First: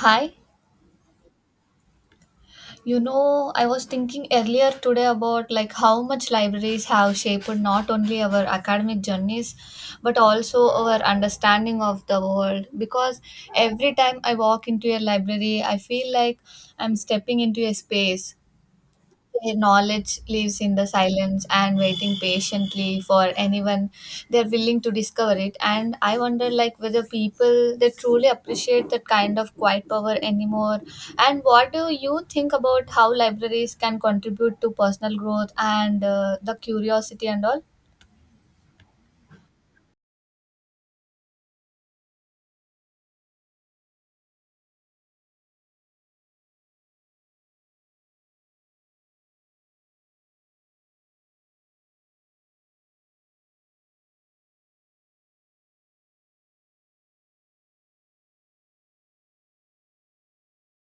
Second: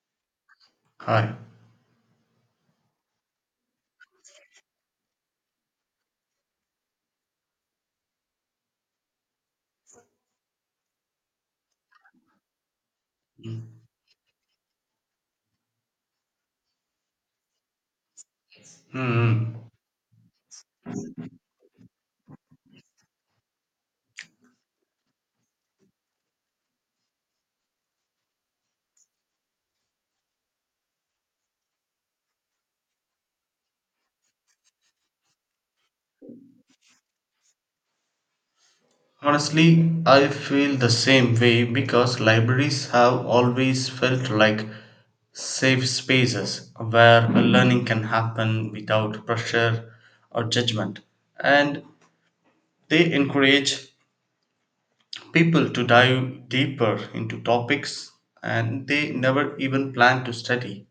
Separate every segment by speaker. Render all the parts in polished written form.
Speaker 1: Hi.
Speaker 2: Hi.
Speaker 1: You know, I was thinking earlier today about like how much libraries have shaped not only our academic journeys but also our understanding of the world because
Speaker 2: Hmm.
Speaker 1: every time I walk into a library, I feel like I'm stepping into a space their knowledge lives in the silence and waiting patiently for anyone they're willing to discover it. And I wonder, like, whether people they truly appreciate that kind of quiet power anymore. And what do you think about how libraries can contribute to personal growth and the curiosity and all?
Speaker 2: Honestly, I feel the same way because libraries have always felt like safe spaces where learning can happen without pressure or judgment. And they encourage people to dive deeper into topics and they never even plan to study.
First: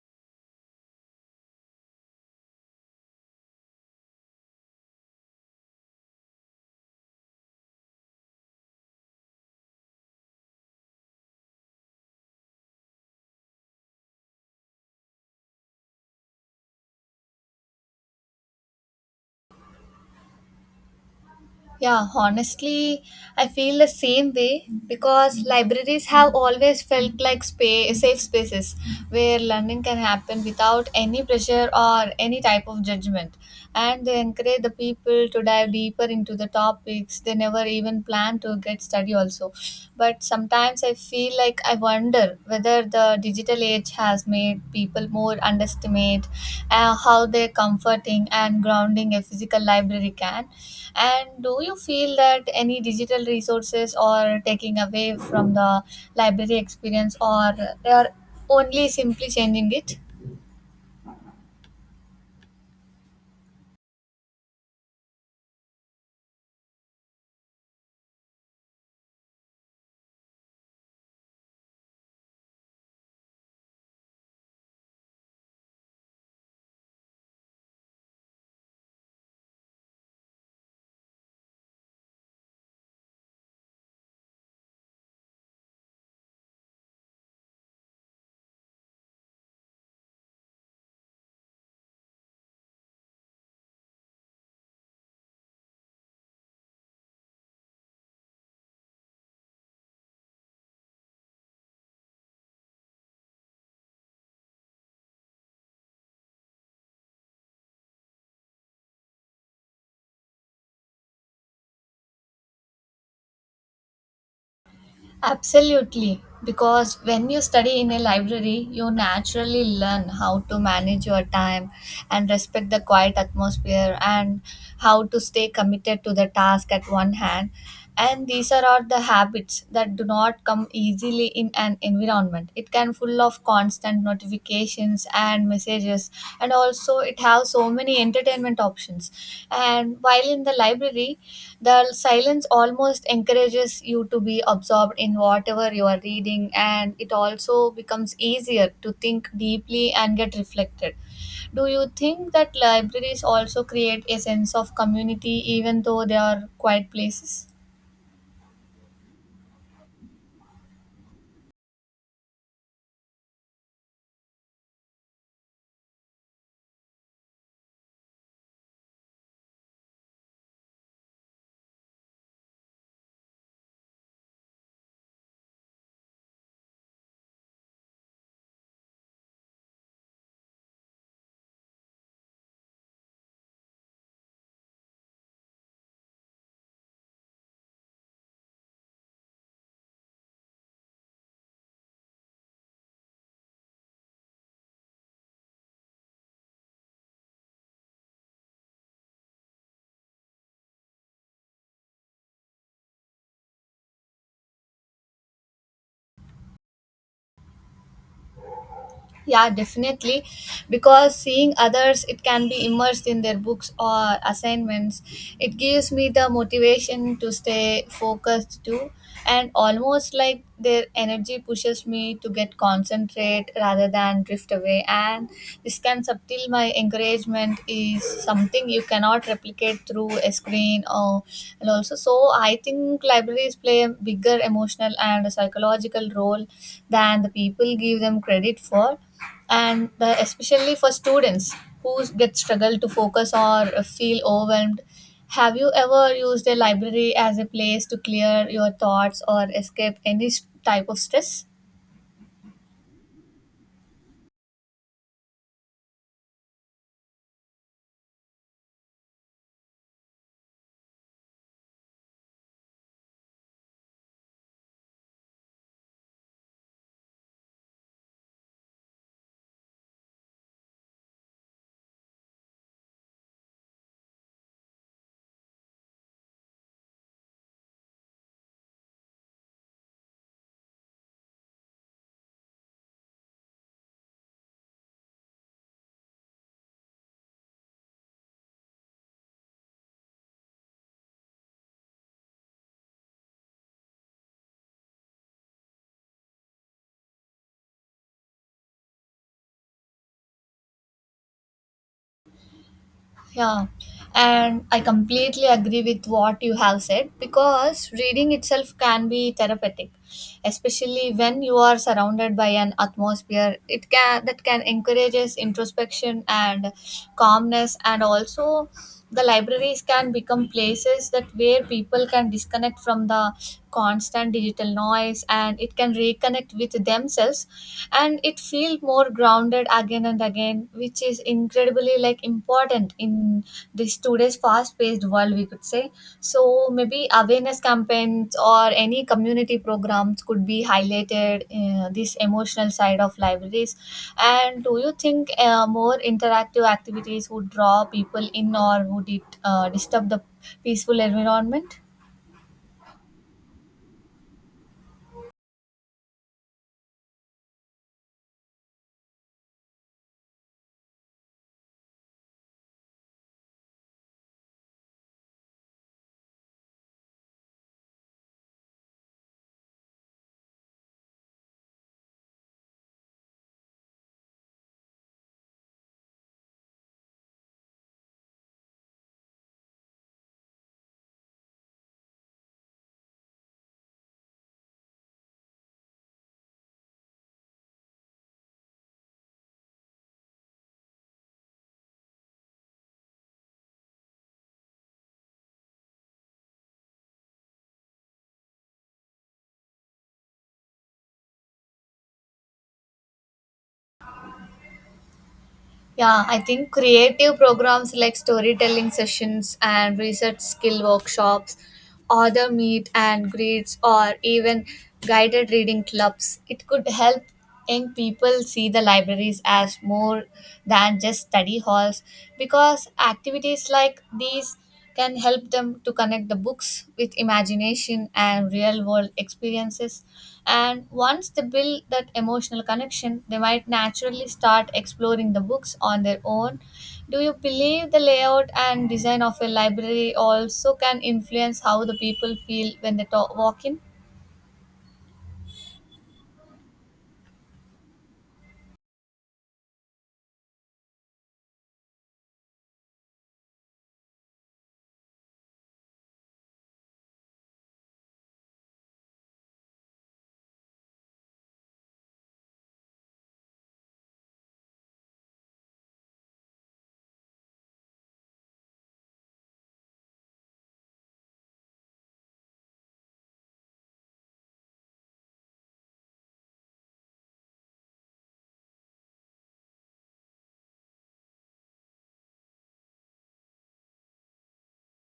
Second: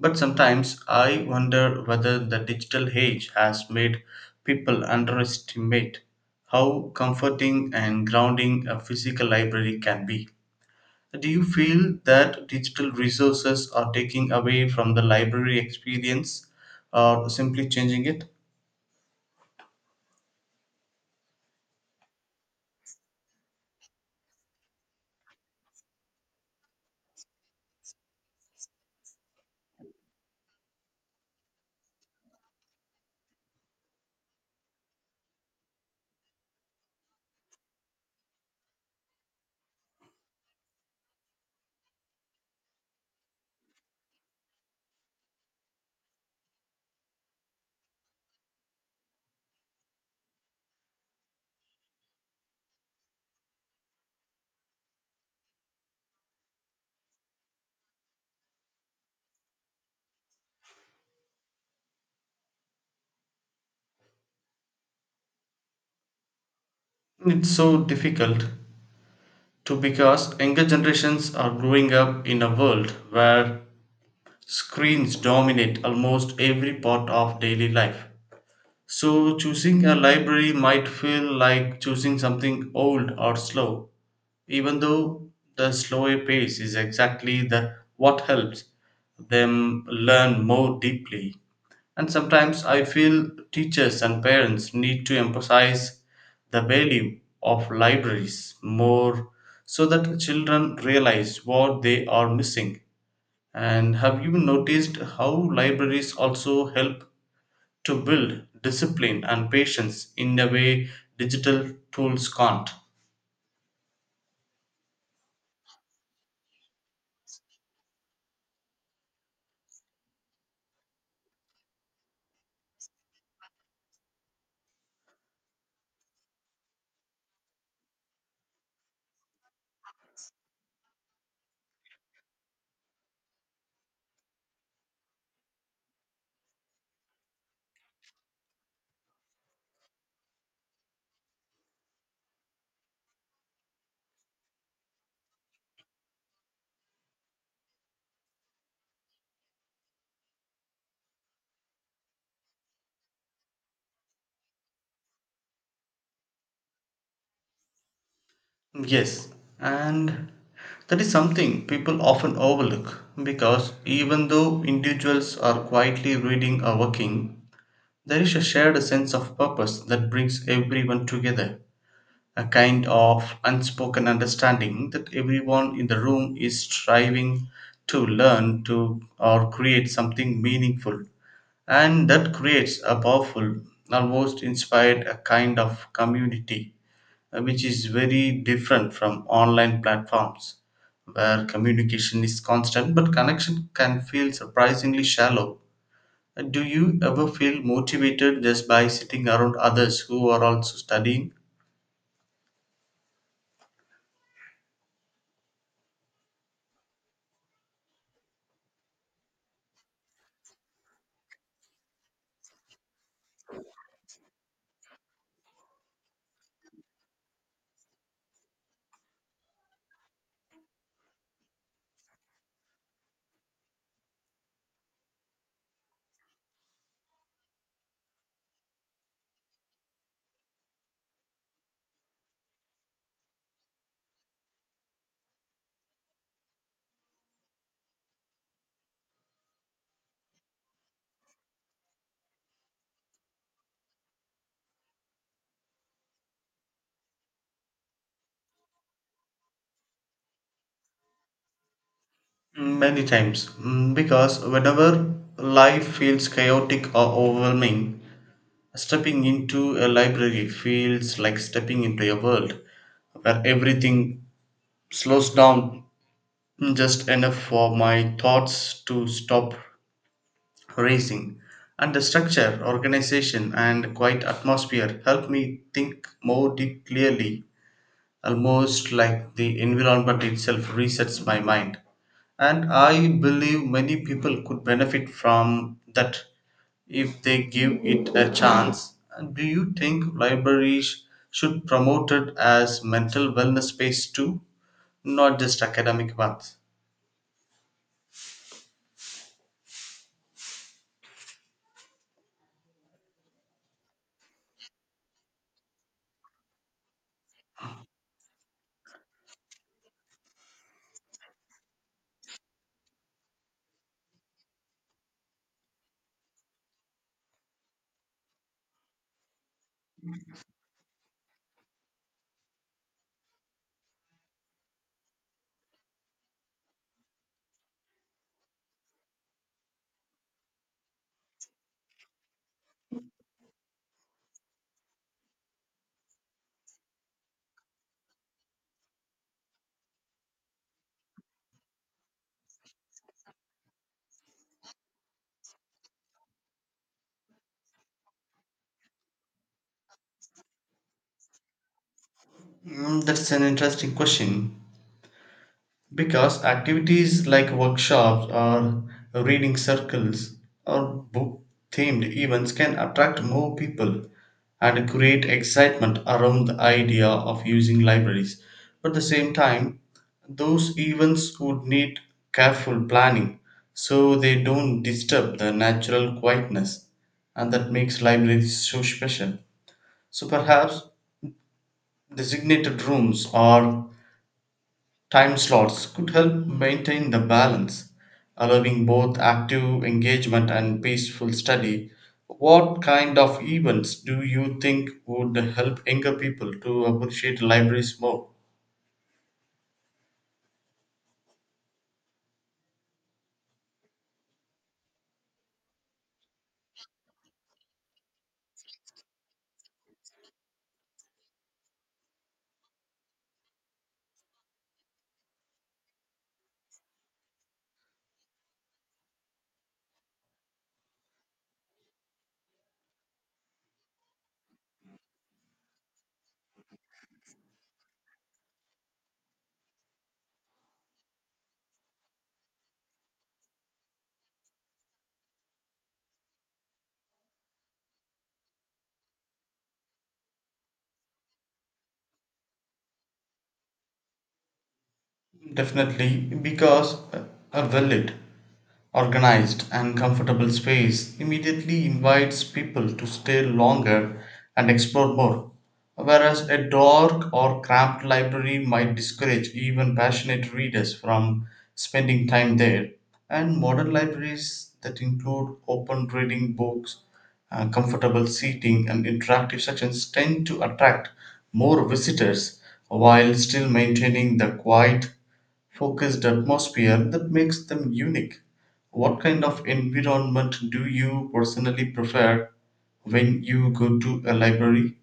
Speaker 2: But sometimes I wonder whether the digital age has made people underestimate how comforting and grounding a physical library can be. Do you feel that digital resources are taking away from the library experience or simply changing it?
Speaker 1: Yeah, honestly, I feel the same way because libraries have always felt like safe spaces where learning can happen without any pressure or any type of judgment. And they encourage the people to dive deeper into the topics they never even planned to get study also. But sometimes I feel like I wonder whether the digital age has made people more underestimate how their comforting and grounding a physical library can. And do you feel that any digital resources are taking away from the library experience or they are only simply changing it?
Speaker 2: It's so difficult to because younger generations are growing up in a world where screens dominate almost every part of daily life. So, choosing a library might feel like choosing something old or slow, even though the slower pace is exactly the what helps them learn more deeply. And sometimes I feel teachers and parents need to emphasize the value of libraries more so that children realize what they are missing, and have you noticed how libraries also help to build discipline and patience in a way digital tools can't?
Speaker 1: Absolutely, because when you study in a library, you naturally learn how to manage your time and respect the quiet atmosphere and how to stay committed to the task at one hand. And these are all the habits that do not come easily in an environment. It can full of constant notifications and messages, and also it has so many entertainment options. And while in the library, the silence almost encourages you to be absorbed in whatever you are reading, and it also becomes easier to think deeply and get reflected. Do you think that libraries also create a sense of community even though they are quiet places?
Speaker 2: Yes, and that is something people often overlook because even though individuals are quietly reading or working, there is a shared sense of purpose that brings everyone together, a kind of unspoken understanding that everyone in the room is striving to learn to or create something meaningful, and that creates a powerful almost inspired a kind of community, which is very different from online platforms where communication is constant but connection can feel surprisingly shallow. Do you ever feel motivated just by sitting around others who are also studying?
Speaker 1: Yeah, definitely, because seeing others it can be immersed in their books or assignments, it gives me the motivation to stay focused too, and almost like their energy pushes me to get concentrate rather than drift away. And this can subtle my encouragement is something you cannot replicate through screen and also so I think libraries play a bigger emotional and psychological role than the people give them credit for, and especially for students who get struggle to focus or feel overwhelmed. Have you ever used a library as a place to clear your thoughts or escape any type of stress?
Speaker 2: Many times. Mm, because whenever life feels chaotic or overwhelming, stepping into a library feels like stepping into a world where everything slows down just enough for my thoughts to stop racing. And the structure, organization, and quiet atmosphere help me think more deep clearly, almost like the environment itself resets my mind. And I believe many people could benefit from that if they give it a chance. And do you think libraries should promote it as mental wellness space too, not just academic ones?
Speaker 1: Yeah, and I completely agree with what you have said because reading itself can be therapeutic, especially when you are surrounded by an atmosphere it can that can encourages introspection and calmness. And also the libraries can become places that where people can disconnect from the constant digital noise and it can reconnect with themselves and it felt more grounded again and again, which is incredibly like important in this today's fast paced world we could say. So maybe awareness campaigns or any community programs could be highlighted this emotional side of libraries. And do you think more interactive activities would draw people in or would it disturb the peaceful environment?
Speaker 2: Mm, that's an interesting question. Because activities like workshops or reading circles or book themed events can attract more people and create excitement around the idea of using libraries. But at the same time, those events would need careful planning so they don't disturb the natural quietness and that makes libraries so special. So perhaps designated rooms or time slots could help maintain the balance, allowing both active engagement and peaceful study. What kind of events do you think would help younger people to appreciate libraries more?
Speaker 1: Yeah, I think creative programs like storytelling sessions and research skill workshops, author meet and greets, or even guided reading clubs. It could help young people see the libraries as more than just study halls because activities like these can help them to connect the books with imagination and real world experiences. And once they build that emotional connection, they might naturally start exploring the books on their own. Do you believe the layout and design of a library also can influence how the people feel when they walk in?
Speaker 2: Definitely, because a well lit, organized, and comfortable space immediately invites people to stay longer and explore more, whereas a dark or cramped library might discourage even passionate readers from spending time there. And modern libraries that include open reading books, comfortable seating, and interactive sections tend to attract more visitors while still maintaining the quiet focused atmosphere that makes them unique. What kind of environment do you personally prefer when you go to a library?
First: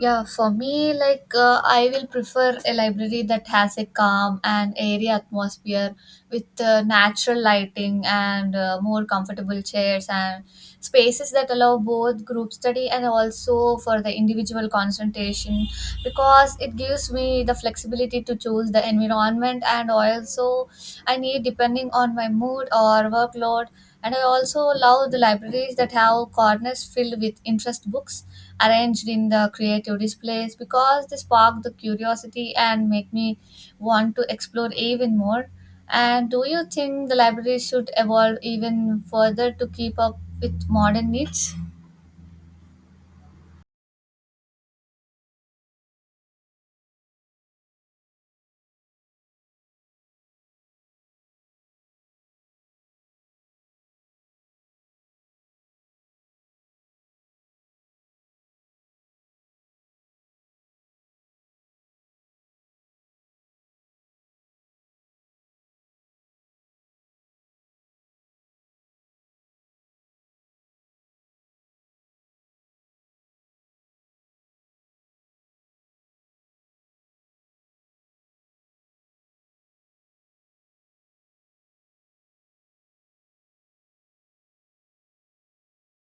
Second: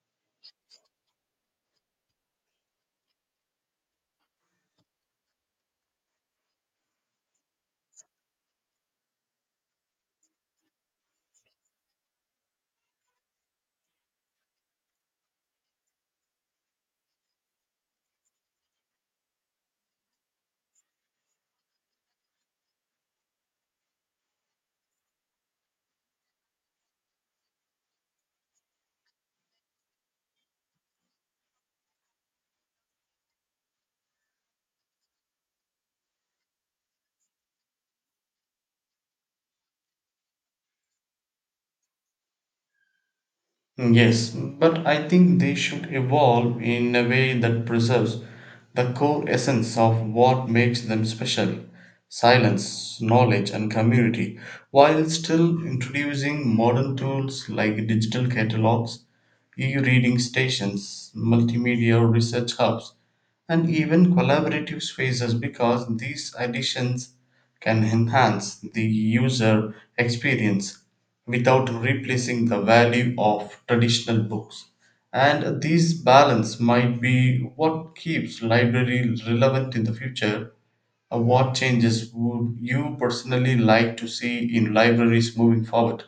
Speaker 1: Yeah, for me, like I will prefer a library that has a calm and airy atmosphere with natural lighting and more comfortable chairs and spaces that allow both group study and also for the individual concentration because it gives me the flexibility to choose the environment and also I need depending on my mood or workload. And I also love the libraries that have corners filled with interest books arranged in the creative displays because they spark the curiosity and make me want to explore even more. And do you think the library should evolve even further to keep up with modern needs?
Speaker 2: Yes, but I think they should evolve in a way that preserves the core essence of what makes them special: silence, knowledge, and community, while still introducing modern tools like digital catalogs, e reading stations, multimedia research hubs, and even collaborative spaces because these additions can enhance the user experience without replacing the value of traditional books. And this balance might be what keeps library relevant in the future. What changes would you personally like to see in libraries moving forward?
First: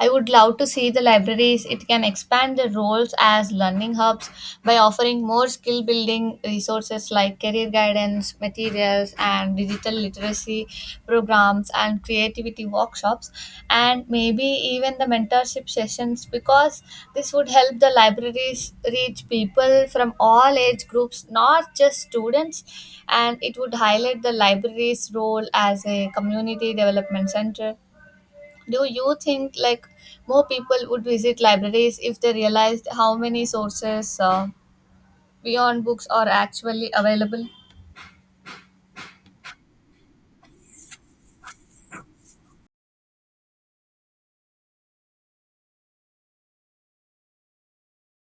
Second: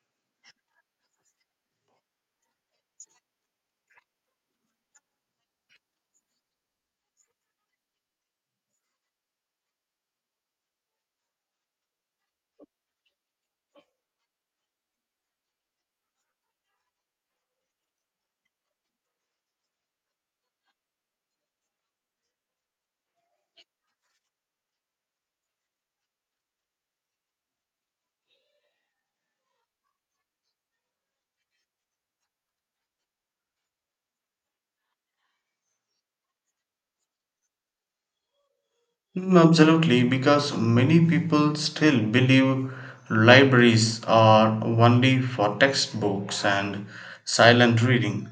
Speaker 1: I would love to see the libraries. It can expand their roles as learning hubs by offering more skill building resources like career guidance, materials, and digital literacy programs and creativity workshops, and maybe even the mentorship sessions because this would help the libraries reach people from all age groups, not just students, and it would highlight the library's role as a community development center. Do you think like more people would visit libraries if they realized how many sources beyond books are actually available?
Speaker 2: Mm, absolutely, because many people still believe libraries are only for textbooks and silent reading,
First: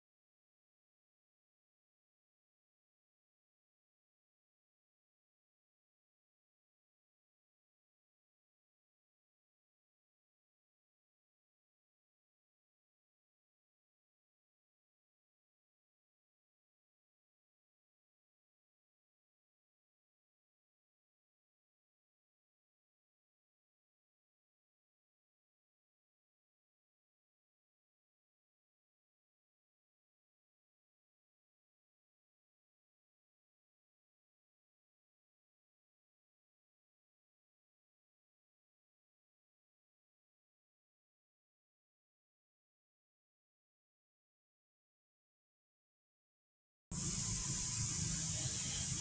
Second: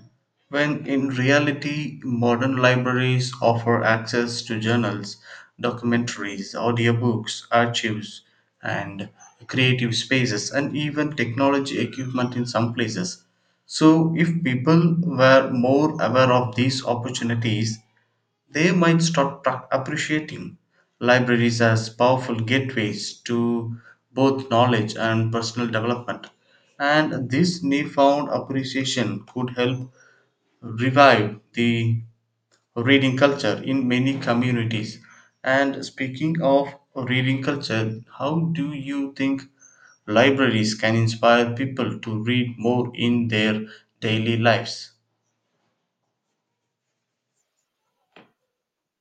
Speaker 2: when in reality, modern libraries offer access to journals, documentaries, audiobooks, archives, and creative spaces, and even technology equipment in some places. So, if people were more aware of these opportunities, they might stop appreciating libraries as powerful gateways to both knowledge and personal development. And this newfound appreciation could help revive the reading culture in many communities. And speaking of reading culture, how do you think libraries can inspire people to read more in their daily lives?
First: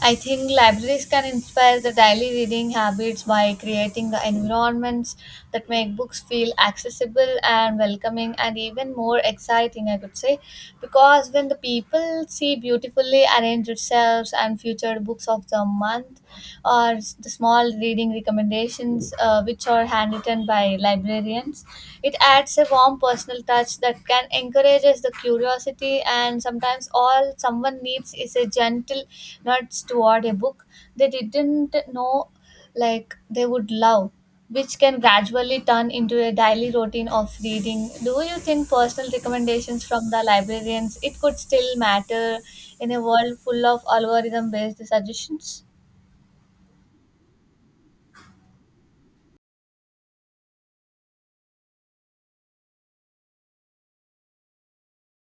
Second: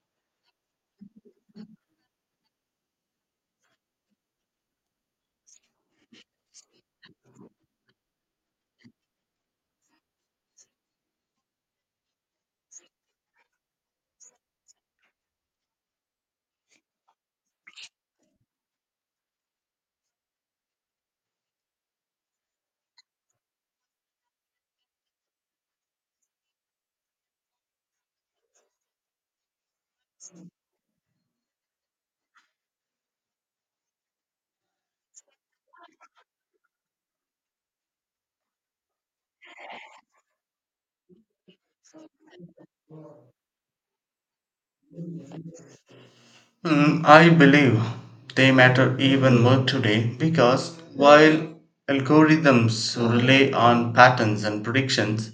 Speaker 1: I think libraries can inspire the daily reading habits by creating the environments that make books feel accessible and welcoming and even more exciting, I could say. Because when the people see beautifully arranged shelves and featured books of the month or the small reading recommendations which are handwritten by librarians, it adds a warm personal touch that can encourages the curiosity, and sometimes all someone needs is a gentle nudge toward a book they didn't know like they would love, which can gradually turn into a daily routine of reading. Do you think personal recommendations from the librarians it could still matter in a world full of algorithm based suggestions?
Speaker 2: Mm, I believe they matter even more today because while algorithms rely on patterns and predictions,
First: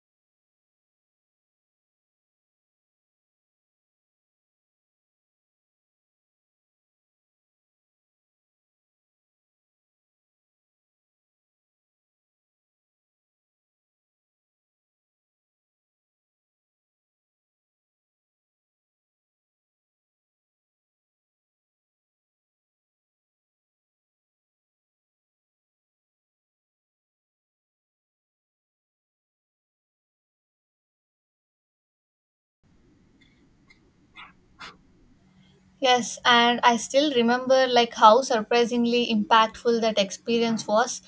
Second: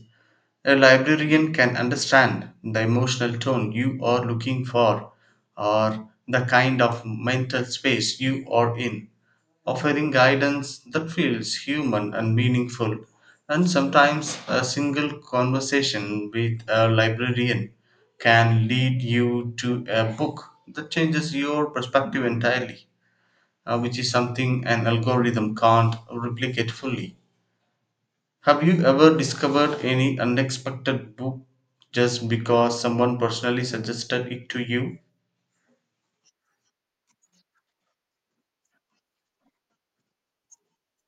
Speaker 2: a librarian can understand the emotional tone you are looking for or the kind of mental space you are in, offering guidance that feels human and meaningful. And sometimes a single conversation with a librarian can lead you to a book that changes your perspective entirely, which is something an algorithm can't replicate fully. Have you ever discovered any unexpected book just because someone personally suggested it to you?
Speaker 1: Yes, and I still remember like how surprisingly impactful that experience was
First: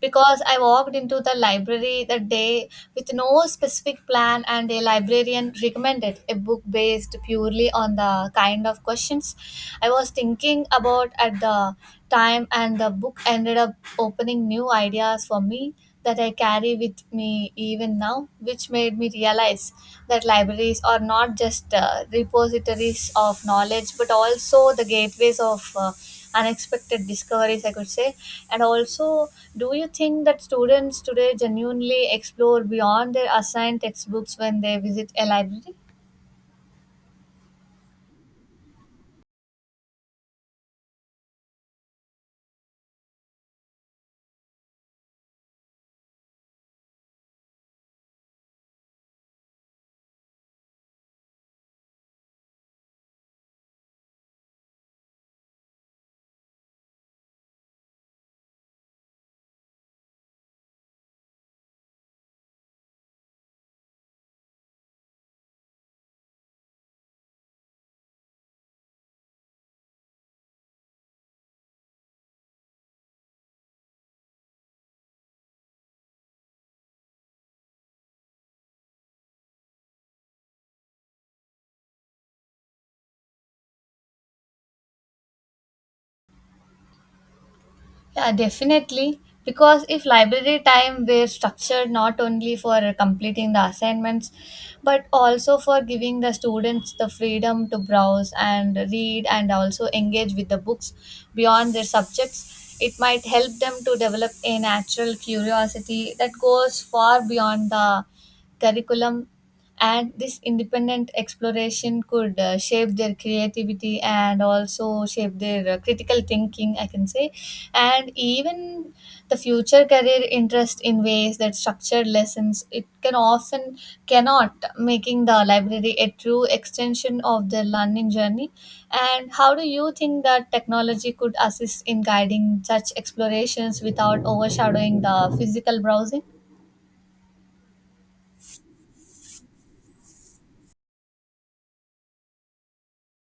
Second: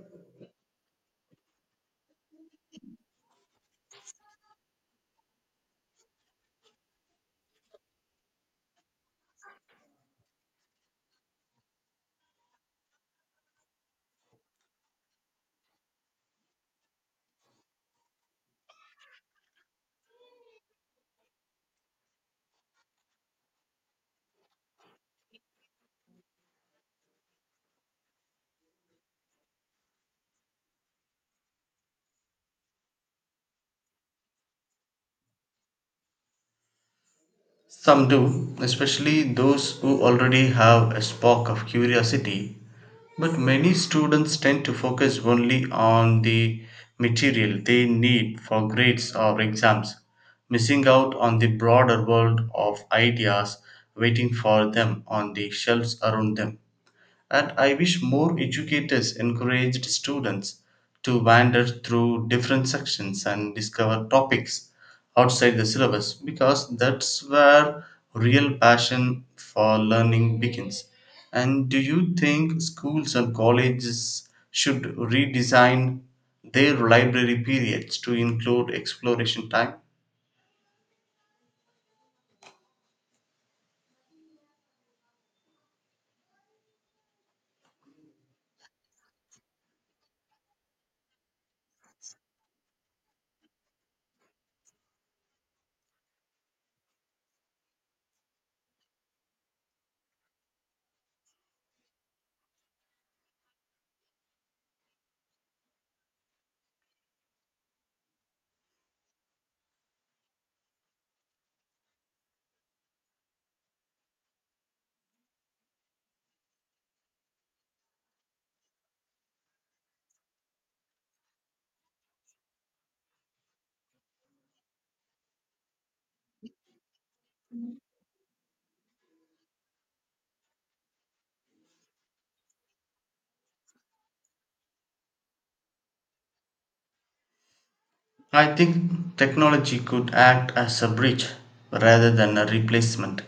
Speaker 1: because I walked into the library that day with no specific plan and a librarian recommended a book based purely on the kind of questions I was thinking about at the time, and the book ended up opening new ideas for me that I carry with me even now, which made me realize that libraries are not just repositories of knowledge but also the gateways of unexpected discoveries, I could say. And also, do you think that students today genuinely explore beyond their assigned textbooks when they visit a library?
Speaker 2: Some do, especially those who already have a spark of curiosity, but many students tend to focus only on the material they need for grades or exams, missing out on the broader world of ideas waiting for them on the shelves around them. And I wish more educators encouraged students to wander through different sections and discover topics outside the syllabus because that's where real passion for learning begins. And do you think schools and colleges should redesign their library periods to include exploration time?
Speaker 1: Yeah, definitely. Because if library time were structured not only for completing the assignments, but also for giving the students the freedom to browse and read and also engage with the books beyond their subjects, it might help them to develop a natural curiosity that goes far beyond the curriculum. And this independent exploration could shape their creativity and also shape their critical thinking, I can say, and even the future career interest in ways that structured lessons it can often cannot, making the library a true extension of their learning journey. And how do you think that technology could assist in guiding such explorations without overshadowing the physical browsing?
Speaker 2: I think technology could act as a bridge rather than a replacement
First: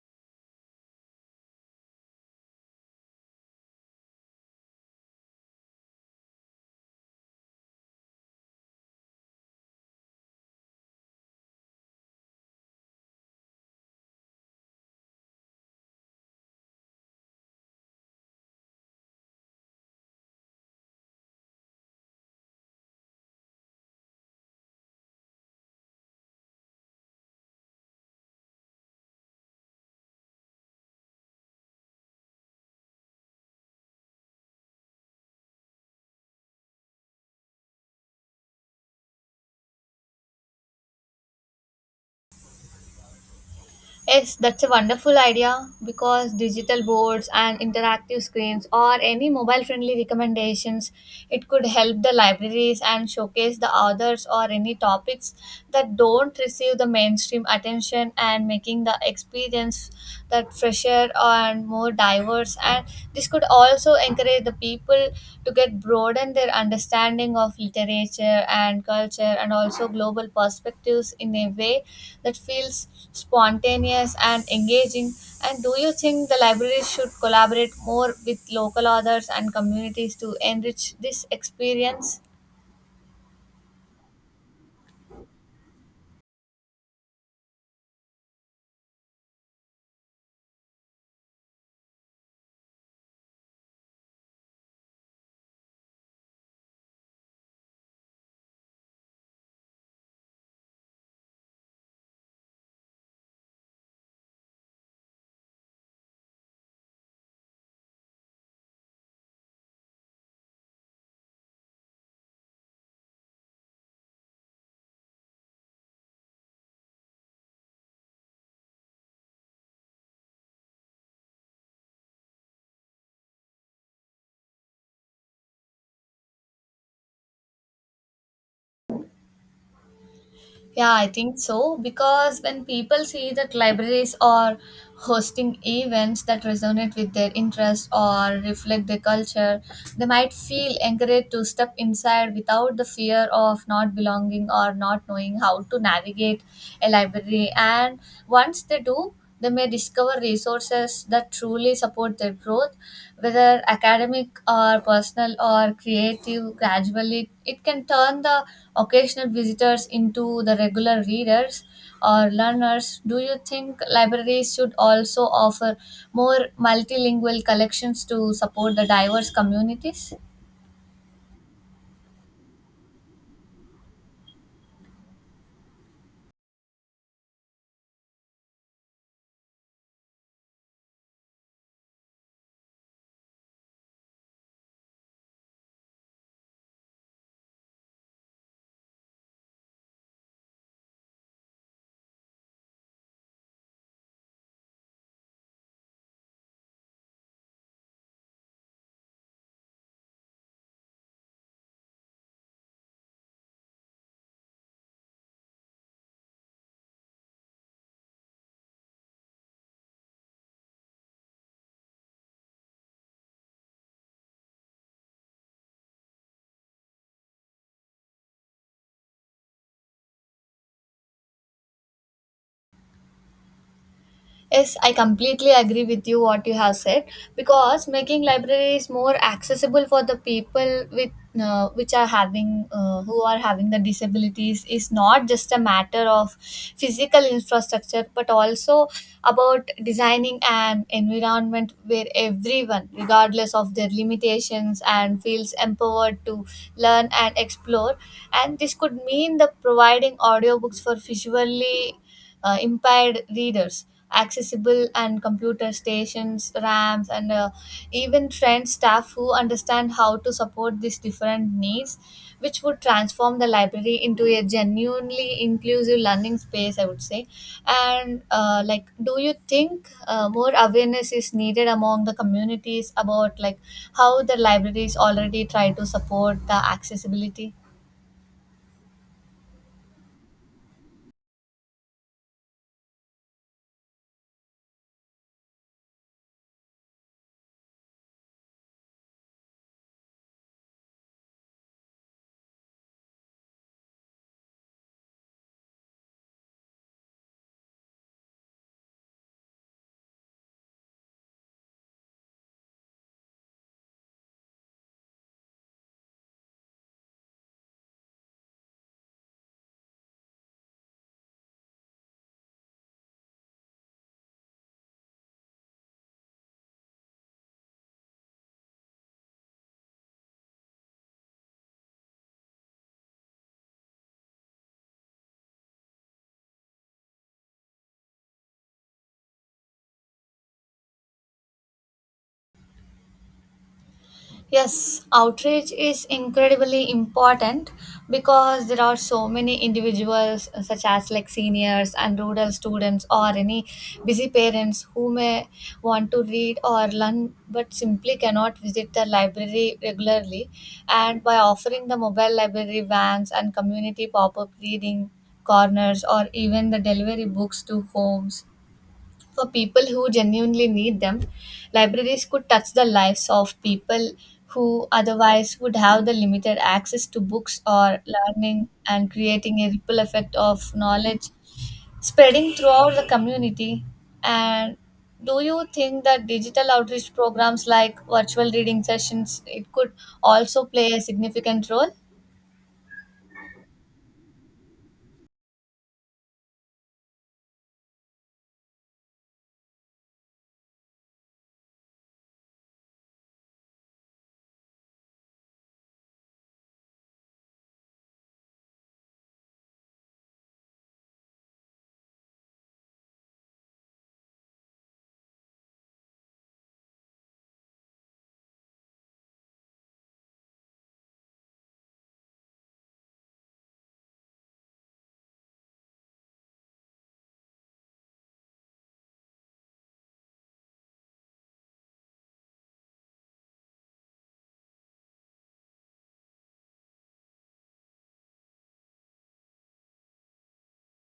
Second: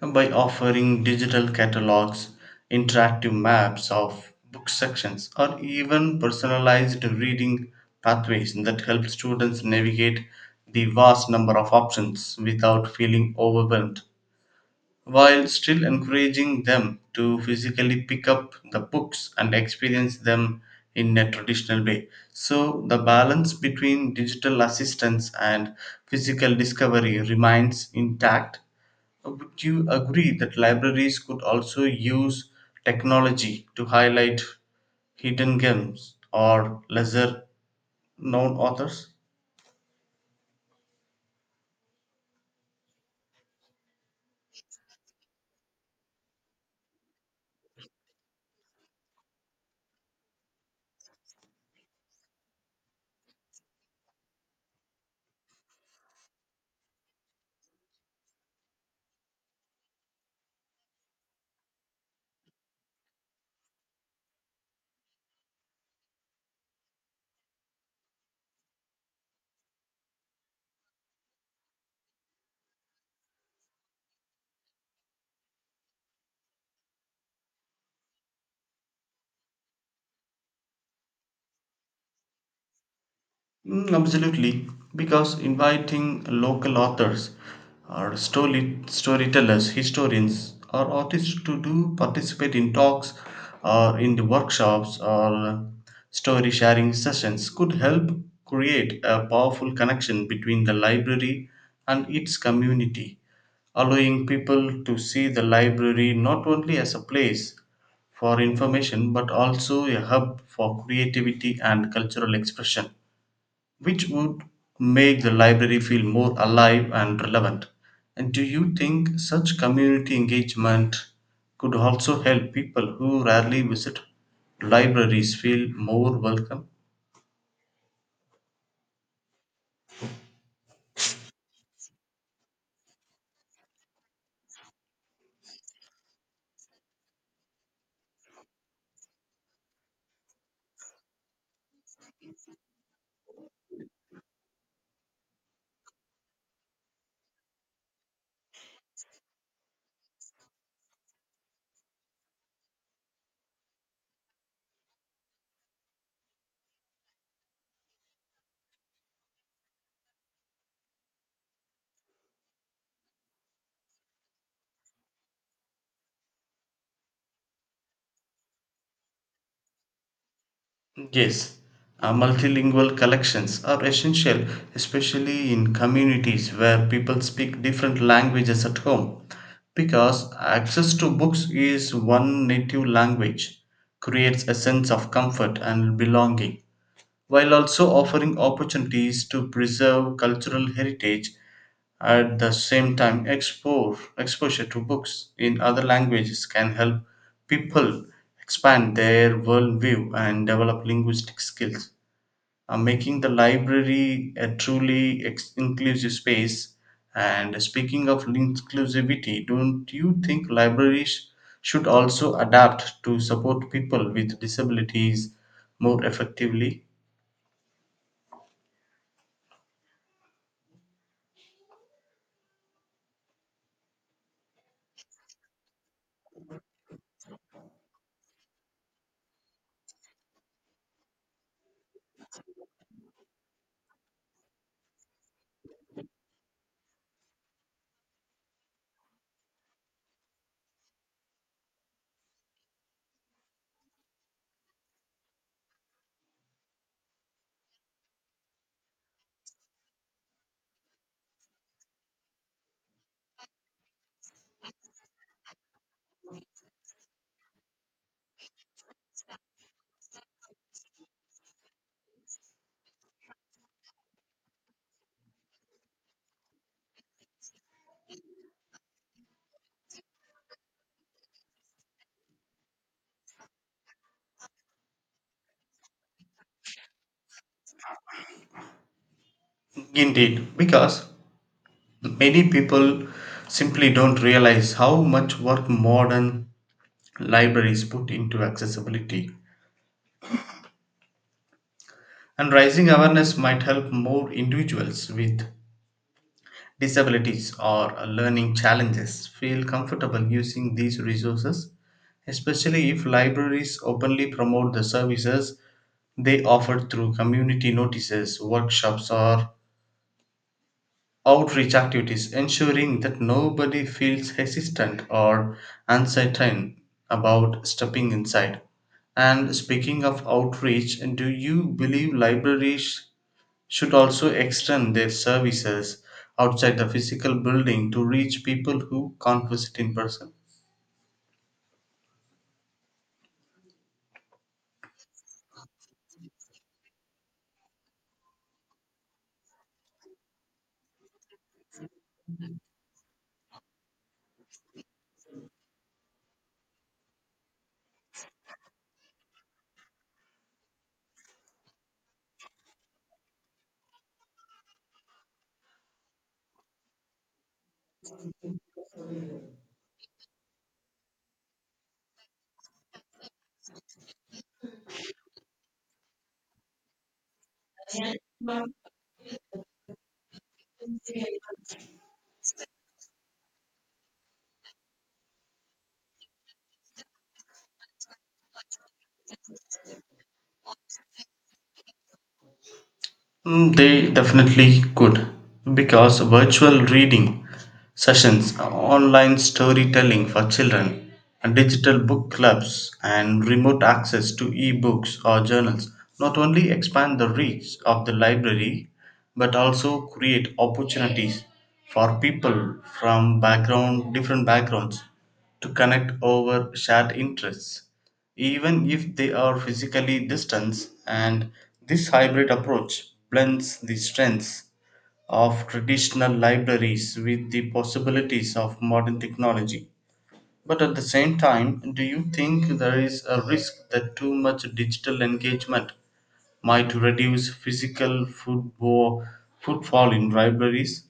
Speaker 2: by offering digital catalogs, interactive maps of book sections, or even personalized reading pathways that help students navigate the vast number of options without feeling overwhelmed while still encouraging them to physically pick up the books and experience them in a traditional way. So, the balance between digital assistance and physical discovery remains intact. Would you agree that libraries could also use technology to highlight hidden gems or lesser known authors?
Speaker 1: Yes, that's a wonderful idea because digital boards and interactive screens or any mobile friendly recommendations, it could help the libraries and showcase the authors or any topics that don't receive the mainstream attention and making the experience that fresher and more diverse, and this could also encourage the people to get broaden their understanding of literature and culture and also global perspectives in a way that feels spontaneous and engaging. And do you think the libraries should collaborate more with local authors and communities to enrich this experience?
Speaker 2: Mm, absolutely, because inviting local authors or storytellers, historians, or artists to do participate in talks or in the workshops or story sharing sessions could help create a powerful connection between the library and its community, allowing people to see the library not only as a place for information but also a hub for creativity and cultural expression, which would make the library feel more alive and relevant. And do you think such community engagement could also help people who rarely visit libraries feel more welcome?
Speaker 1: Yeah, I think so because when people see that libraries are hosting events that resonate with their interests or reflect their culture, they might feel encouraged to step inside without the fear of not belonging or not knowing how to navigate a library. And once they do, they may discover resources that truly support their growth, whether academic or personal or creative. Gradually, it can turn the occasional visitors into the regular readers or learners. Do you think libraries should also offer more multilingual collections to support the diverse communities?
Speaker 2: Yes, multilingual collections are essential, especially in communities where people speak different languages at home, because access to books is one native language creates a sense of comfort and belonging, while also offering opportunities to preserve cultural heritage. At the same time exposure to books in other languages can help people expand their worldview and develop linguistic skills, making the library a truly inclusive space. And speaking of inclusivity, don't you think libraries should also adapt to support people with disabilities more effectively?
Speaker 1: Yes, I completely agree with you what you have said because making libraries more accessible for the people with which are having who are having the disabilities is not just a matter of physical infrastructure but also about designing an environment where everyone regardless of their limitations and feels empowered to learn and explore, and this could mean the providing audiobooks for visually impaired readers, accessible and computer stations, RAMs, and even trained staff who understand how to support these different needs, which would transform the library into a genuinely inclusive learning space, I would say. And like, do you think more awareness is needed among the communities about like how the libraries already try to support the accessibility?
Speaker 2: Indeed, because many people simply don't realize how much work modern libraries put into accessibility. And raising awareness might help more individuals with disabilities or learning challenges feel comfortable using these resources, especially if libraries openly promote the services they offer through community notices, workshops, or outreach activities, ensuring that nobody feels hesitant or uncertain about stepping inside. And speaking of outreach, do you believe libraries should also extend their services outside the physical building to reach people who can't visit in person?
Speaker 1: Yes, outreach is incredibly important because there are so many individuals, such as like seniors and rural students, or any busy parents who may want to read or learn but simply cannot visit the library regularly. And by offering the mobile library vans and community pop up reading corners, or even the delivery books to homes, for people who genuinely need them, libraries could touch the lives of people who otherwise would have the limited access to books or learning and creating a ripple effect of knowledge spreading throughout the community. And do you think that digital outreach programs like virtual reading sessions it could also play a significant role?
Speaker 2: Mm, they definitely could because virtual reading sessions, online storytelling for children, and digital book clubs, and remote access to e-books or journals not only expand the reach of the library but also create opportunities for people from background different backgrounds to connect over shared interests even if they are physically distant. And this hybrid approach blends the strengths of traditional libraries with the possibilities of modern technology, but at the same time, do you think there is a risk that too much digital engagement might reduce physical football footfall in libraries?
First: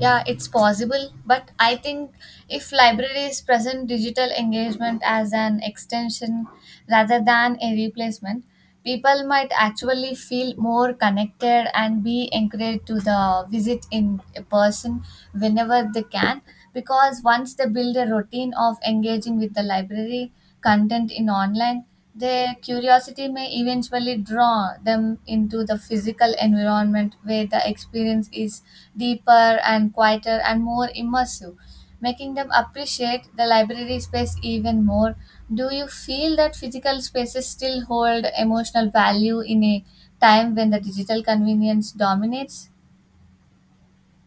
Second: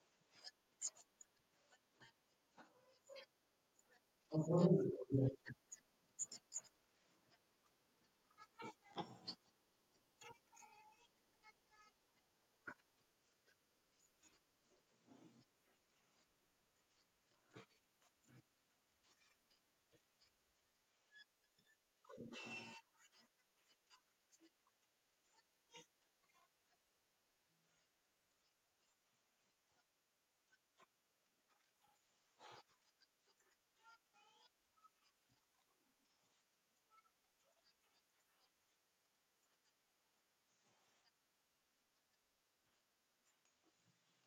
Speaker 1: Yeah, it's possible, but I think if libraries present digital engagement as an extension rather than a replacement, people might actually feel more connected and be encouraged to the visit in a person whenever they can because once they build a routine of engaging with the library content in online their curiosity may eventually draw them into the physical environment where the experience is deeper and quieter and more immersive, making them appreciate the library space even more. Do you feel that physical spaces still hold emotional value in a time when the digital convenience dominates?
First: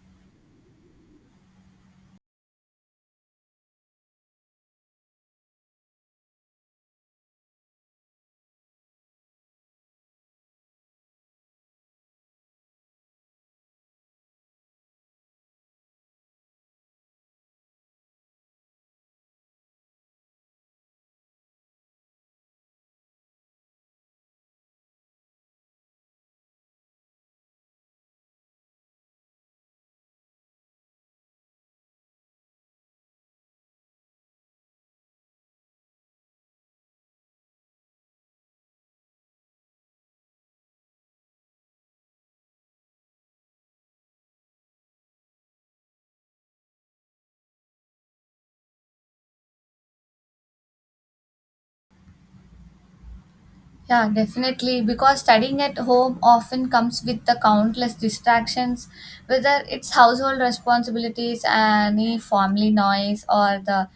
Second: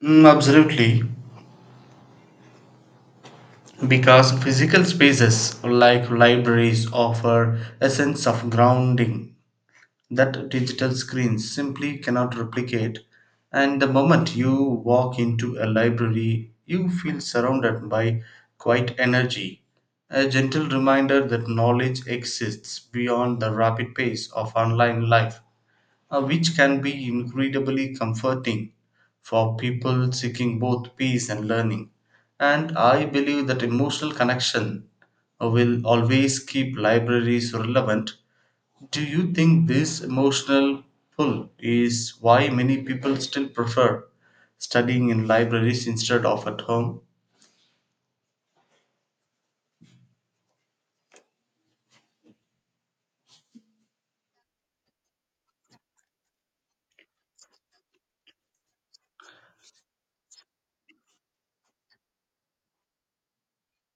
Speaker 2: Mm, absolutely, because physical spaces like libraries offer a sense of grounding that digital screens simply cannot replicate. And the moment you walk into a library, you feel surrounded by quiet energy, a gentle reminder that knowledge exists beyond the rapid pace of online life, which can be incredibly comforting for people seeking both peace and learning. And I believe that emotional connection will always keep libraries relevant. Do you think this emotional pull is why many people still prefer studying in libraries instead of at home?
Speaker 1: Yeah, definitely. Because studying at home often comes with the countless distractions, whether it's household responsibilities, any family noise, or the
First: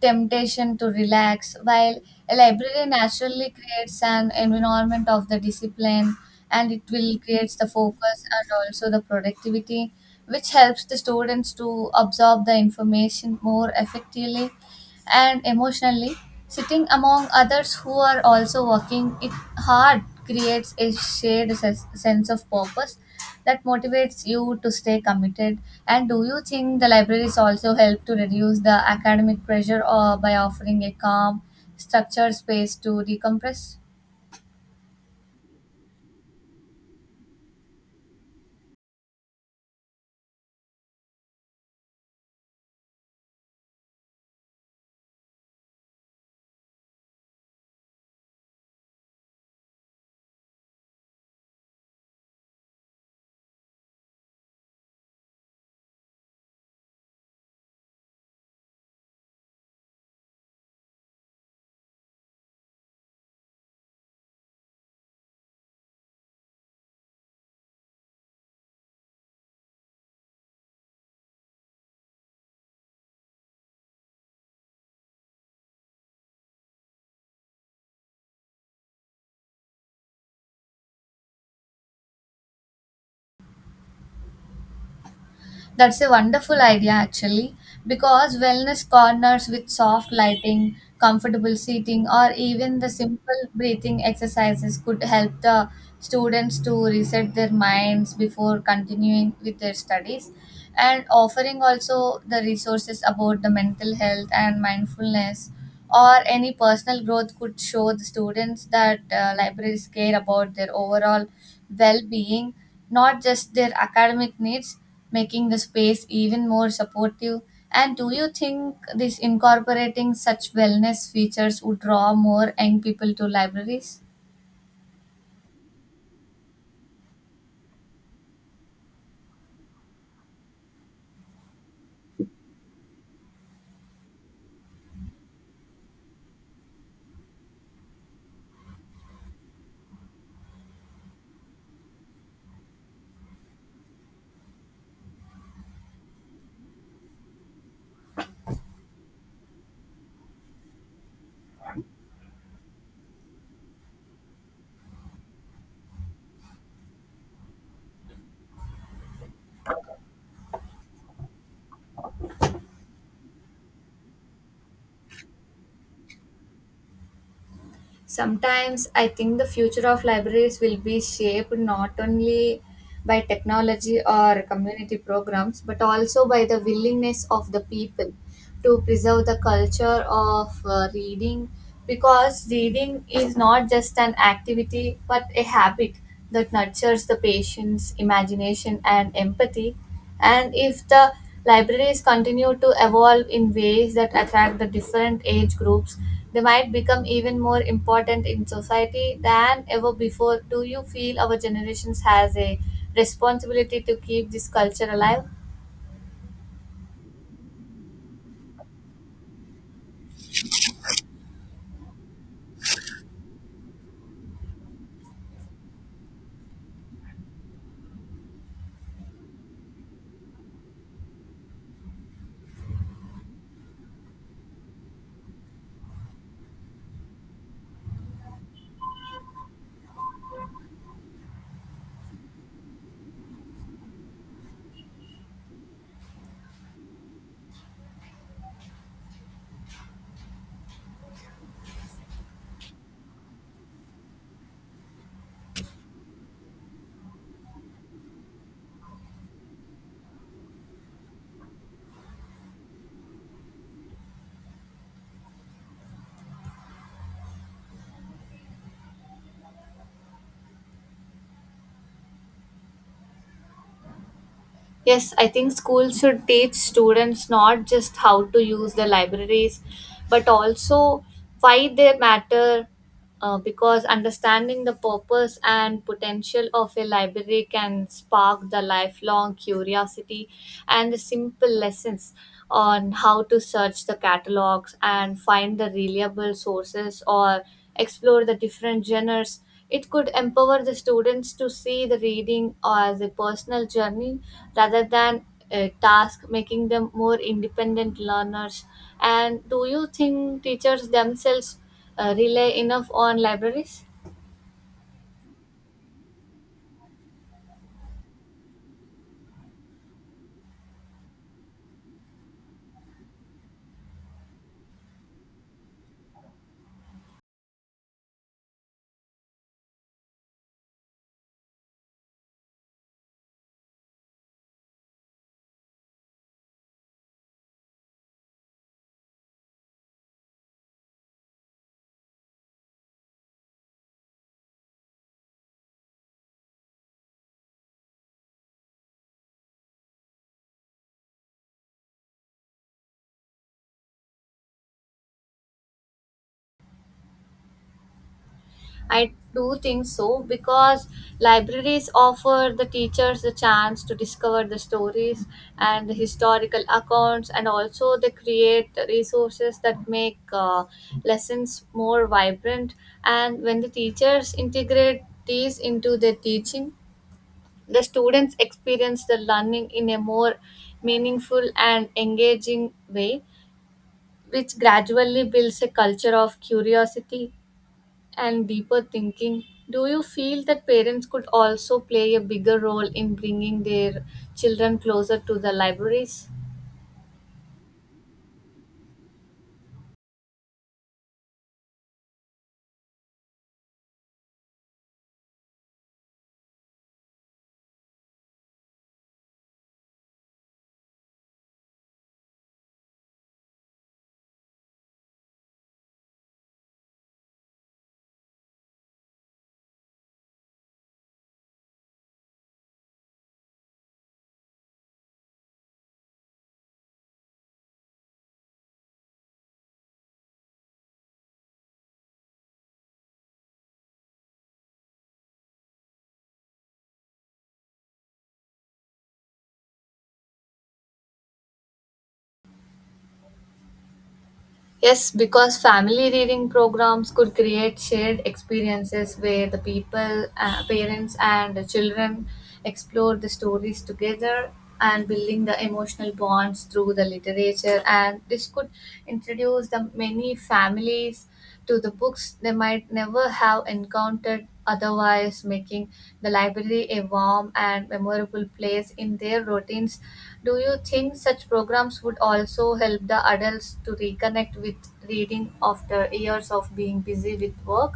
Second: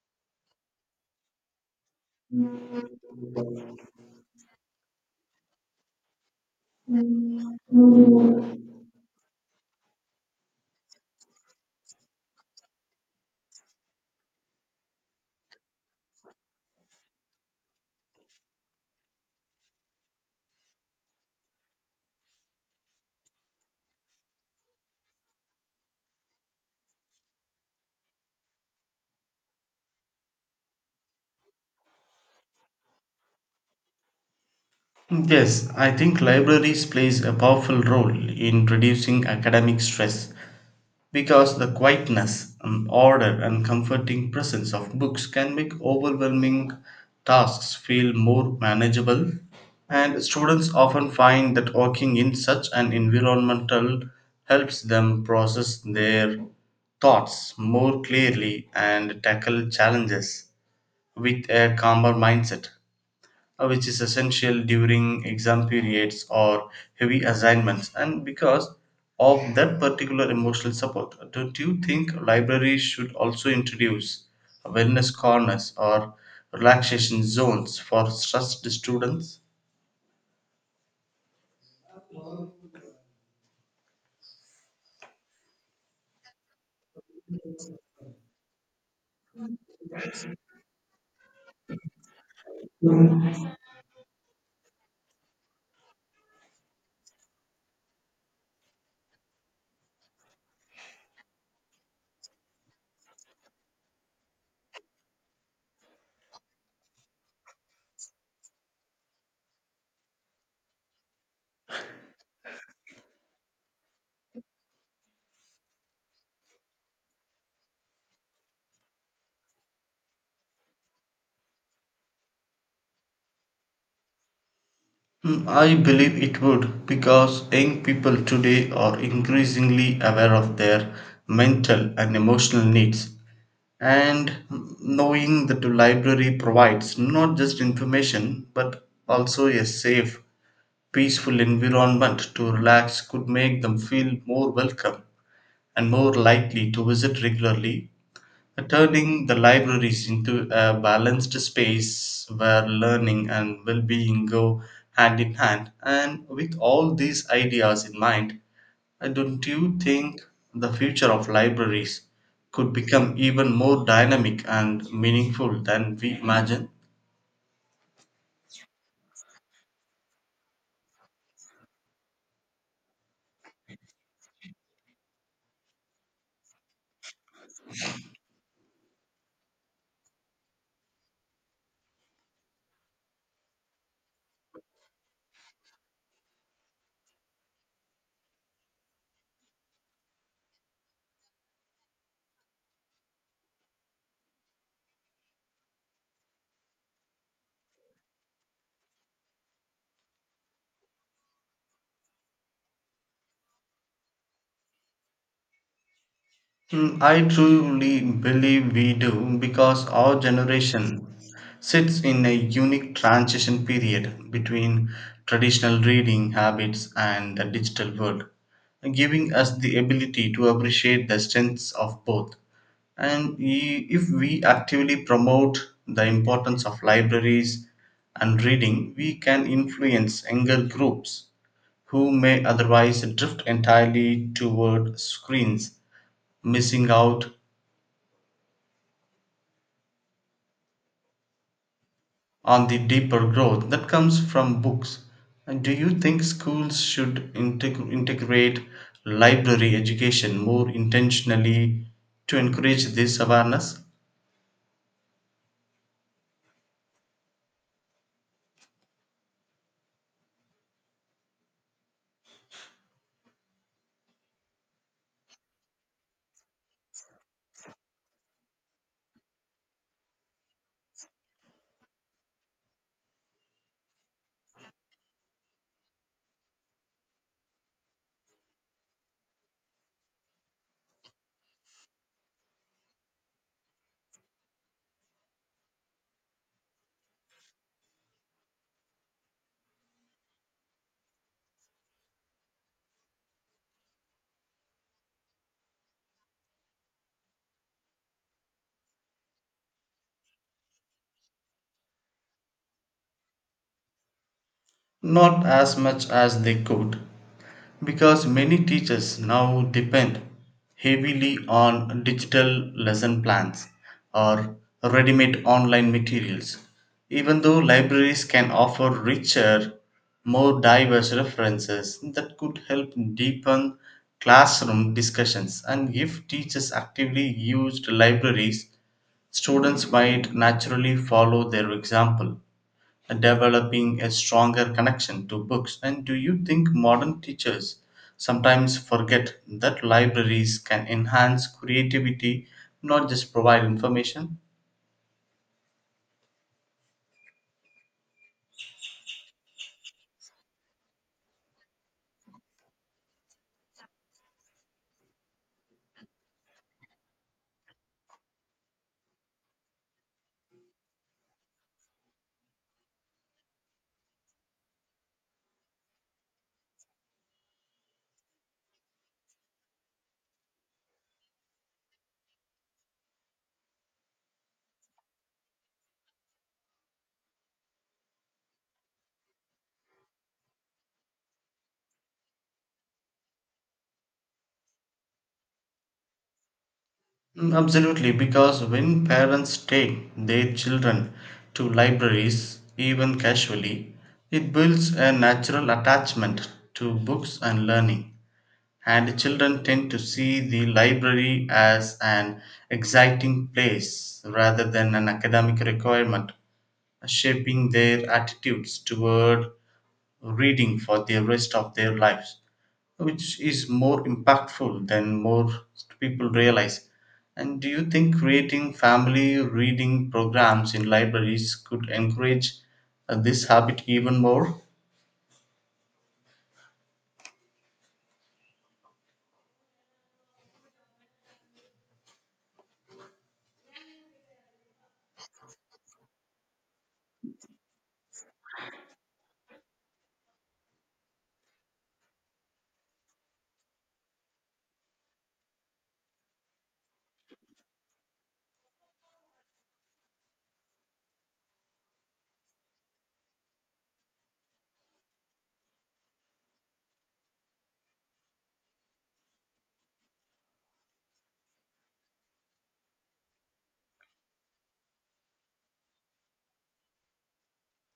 Speaker 1: temptation to relax. While a library naturally creates an environment of the discipline and it will create the focus and also the productivity, which helps the students to absorb the information more effectively and emotionally sitting among others who are also working it hard creates a shared sense of purpose that motivates you to stay committed. And do you think the libraries also help to reduce the academic pressure or by offering a calm structured space to decompress?
Speaker 2: Yes, I think libraries plays a powerful role in reducing academic stress. Because the quietness, order, and comforting presence of books can make overwhelming tasks feel more manageable, and students often find that working in such an environmental helps them process their thoughts more clearly and tackle challenges with a calmer mindset, which is essential during exam periods or heavy assignments. And because of that particular emotional support, don't you think libraries should also introduce wellness corners or relaxation zones for stressed students?
Speaker 1: That's a wonderful idea, actually, because wellness corners with soft lighting, comfortable seating, or even the simple breathing exercises could help the students to reset their minds before continuing with their studies. And offering also the resources about the mental health and mindfulness or any personal growth could show the students that libraries care about their overall well-being, not just their academic needs, making the space even more supportive. And do you think this incorporating such wellness features would draw more young people to libraries?
Speaker 2: Hmm, I believe it would, because young people today are increasingly aware of their mental and emotional needs, and knowing that the library provides not just information but also a safe, peaceful environment to relax could make them feel more welcome and more likely to visit regularly, turning the libraries into a balanced space where learning and well-being go hand in hand. And with all these ideas in mind, don't you think the future of libraries could become even more dynamic and meaningful than we imagine?
Speaker 1: Sometimes I think the future of libraries will be shaped not only by technology or community programs, but also by the willingness of the people to preserve the culture of reading, because reading is not just an activity but a habit that nurtures the patience, imagination, and empathy. And if the libraries continue to evolve in ways that attract the different age groups, they might become even more important in society than ever before. Do you feel our generations has a responsibility to keep this culture alive?
Speaker 2: Mm, I truly believe we do, because our generation sits in a unique transition period between traditional reading habits and the digital world, giving us the ability to appreciate the strengths of both. And if we actively promote the importance of libraries and reading, we can influence younger groups who may otherwise drift entirely toward screens, missing out on the deeper growth that comes from books. And do you think schools should integrate library education more intentionally to encourage this awareness?
Speaker 1: Yes, I think schools should teach students not just how to use the libraries, but also why they matter, because understanding the purpose and potential of a library can spark the lifelong curiosity. And the simple lessons on how to search the catalogs and find the reliable sources or explore the different genres, it could empower the students to see the reading as a personal journey rather than a task, making them more independent learners. And do you think teachers themselves rely enough on libraries?
Speaker 2: Not as much as they could, because many teachers now depend heavily on digital lesson plans or ready made online materials, even though libraries can offer richer, more diverse references that could help deepen classroom discussions. And if teachers actively used libraries, students might naturally follow their example, developing a stronger connection to books. And do you think modern teachers sometimes forget that libraries can enhance creativity, not just provide information?
Speaker 1: I do think so because libraries offer the teachers the chance to discover the stories and the historical accounts, and also they create resources that make lessons more vibrant. And when the teachers integrate these into their teaching, the students experience the learning in a more meaningful and engaging way, which gradually builds a culture of curiosity and deeper thinking. Do you feel that parents could also play a bigger role in bringing their children closer to the libraries?
Speaker 2: Mm, absolutely, because when parents take their children to libraries, even casually, it builds a natural attachment to books and learning. And children tend to see the library as an exciting place rather than an academic requirement, shaping their attitudes toward reading for the rest of their lives, which is more impactful than most people realize. And do you think creating family reading programs in libraries could encourage, this habit even more?
Speaker 1: Yes, because family reading programs could create shared experiences where the people, parents, and the children explore the stories together and building the emotional bonds through the literature. And this could introduce the many families to the books they might never have encountered otherwise, making the library a warm and memorable place in their routines. Do you think such programs would also help the adults to reconnect with reading after years of being busy with work?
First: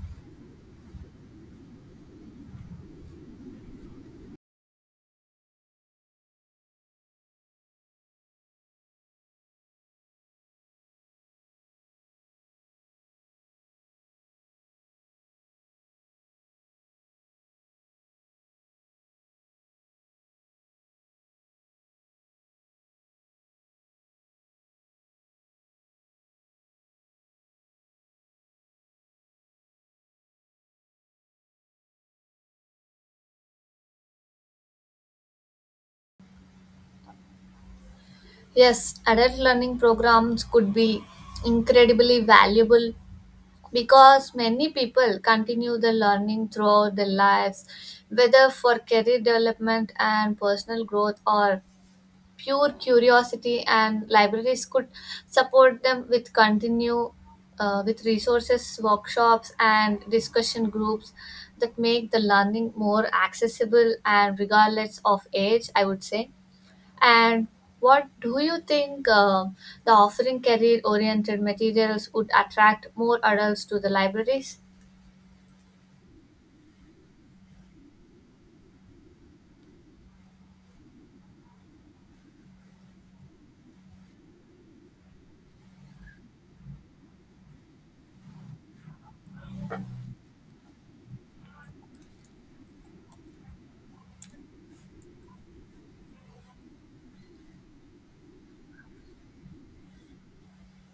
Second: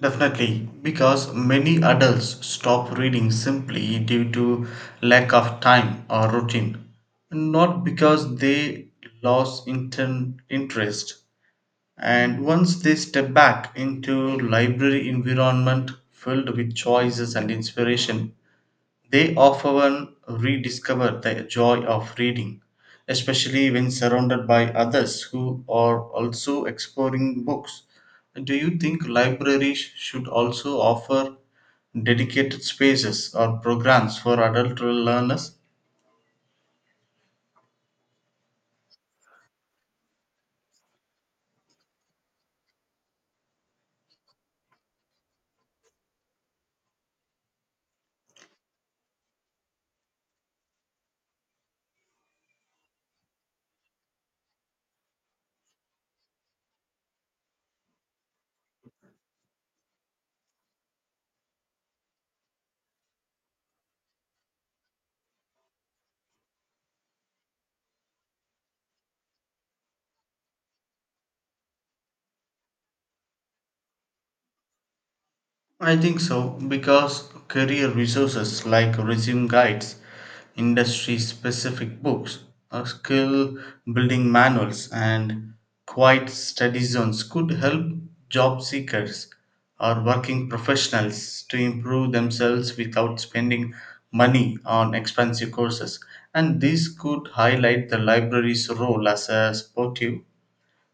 Speaker 2: Definitely, because many adults stop reading simply due to lack of time or routine, not because they lost interest. And once they step back into library environment filled with choices and inspiration, they often rediscover the joy of reading, especially when surrounded by others who are also exploring books. Do you think libraries should also offer dedicated spaces or programs for adult learners?
Speaker 1: Yes, adult learning programs could be incredibly valuable because many people continue the learning throughout their lives, whether for career development and personal growth or pure curiosity, and libraries could support them with continue with resources workshops and discussion groups that make the learning more accessible and regardless of age I would say. And what do you think, the offering career oriented materials would attract more adults to the libraries?
Speaker 2: I think so, because career resources like resume guides, industry specific books, skill building manuals, and quiet study zones could help job seekers or working professionals to improve themselves without spending money on expensive courses. And this could highlight the library's role as a supportive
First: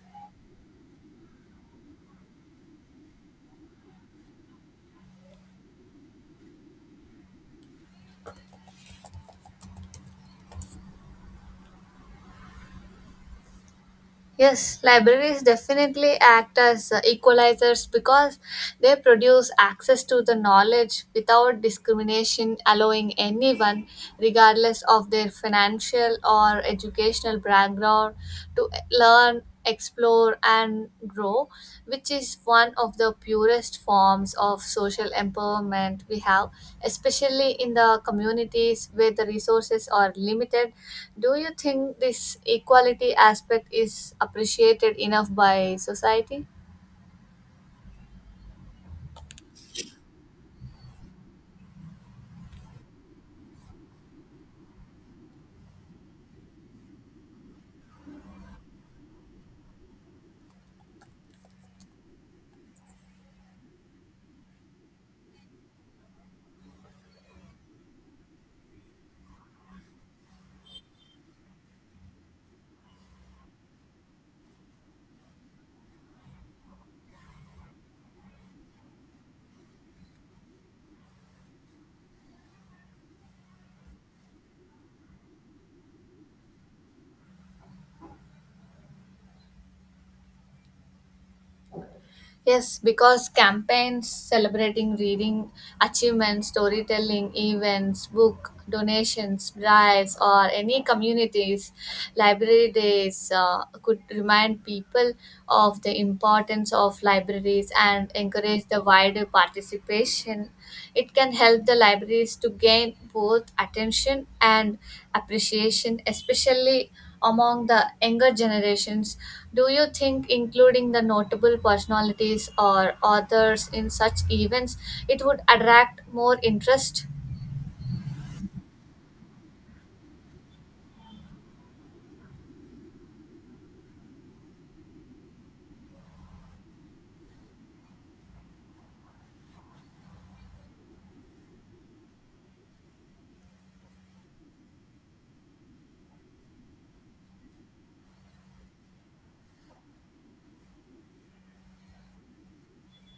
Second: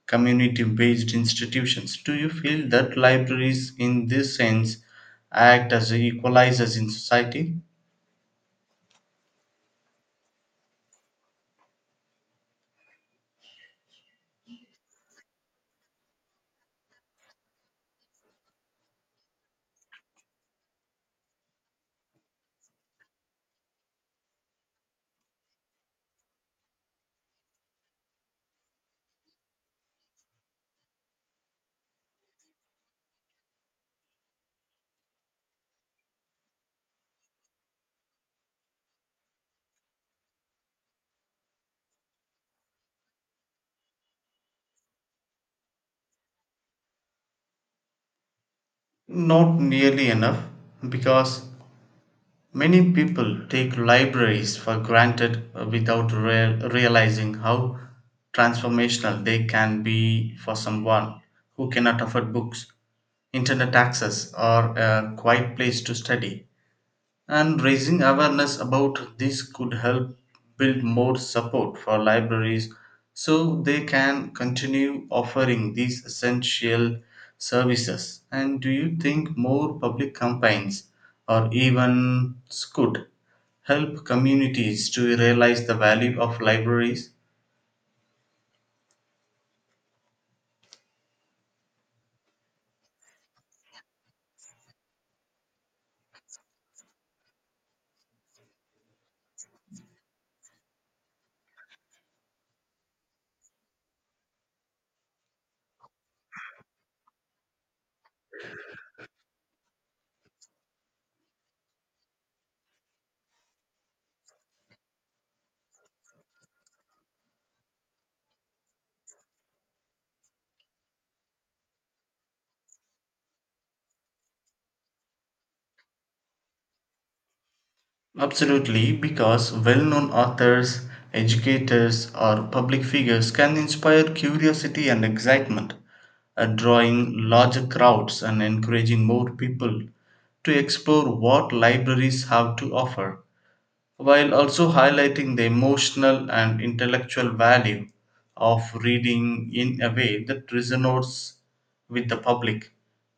Speaker 2: community based institutions. Do you feel that libraries, in this sense, act as equalizers in society?
Speaker 1: Yes, libraries definitely act as equalizers because they produce access to the knowledge without discrimination, allowing anyone, regardless of their financial or educational background, to learn, explore, and grow, which is one of the purest forms of social empowerment we have, especially in the communities where the resources are limited. Do you think this equality aspect is appreciated enough by society?
Speaker 2: Not nearly enough, because many people take libraries for granted, without realizing how transformational they can be for someone who cannot afford books, internet access, or a quiet place to study. And raising awareness about this could help build more support for libraries, so they can continue offering these essential services. And do you think more public campaigns or events could help communities to realize the value of libraries?
Speaker 1: Yes, because campaigns celebrating reading, achievements, storytelling, events, book donations, drives, or any communities, library days could remind people of the importance of libraries and encourage the wider participation. It can help the libraries to gain both attention and appreciation, especially among the younger generations. Do you think including the notable personalities or authors in such events it would attract more interest?
Speaker 2: Absolutely, because well known authors, educators, or public figures can inspire curiosity and excitement, drawing larger crowds and encouraging more people to explore what libraries have to offer, while also highlighting the emotional and intellectual value of reading in a way that resonates with the public.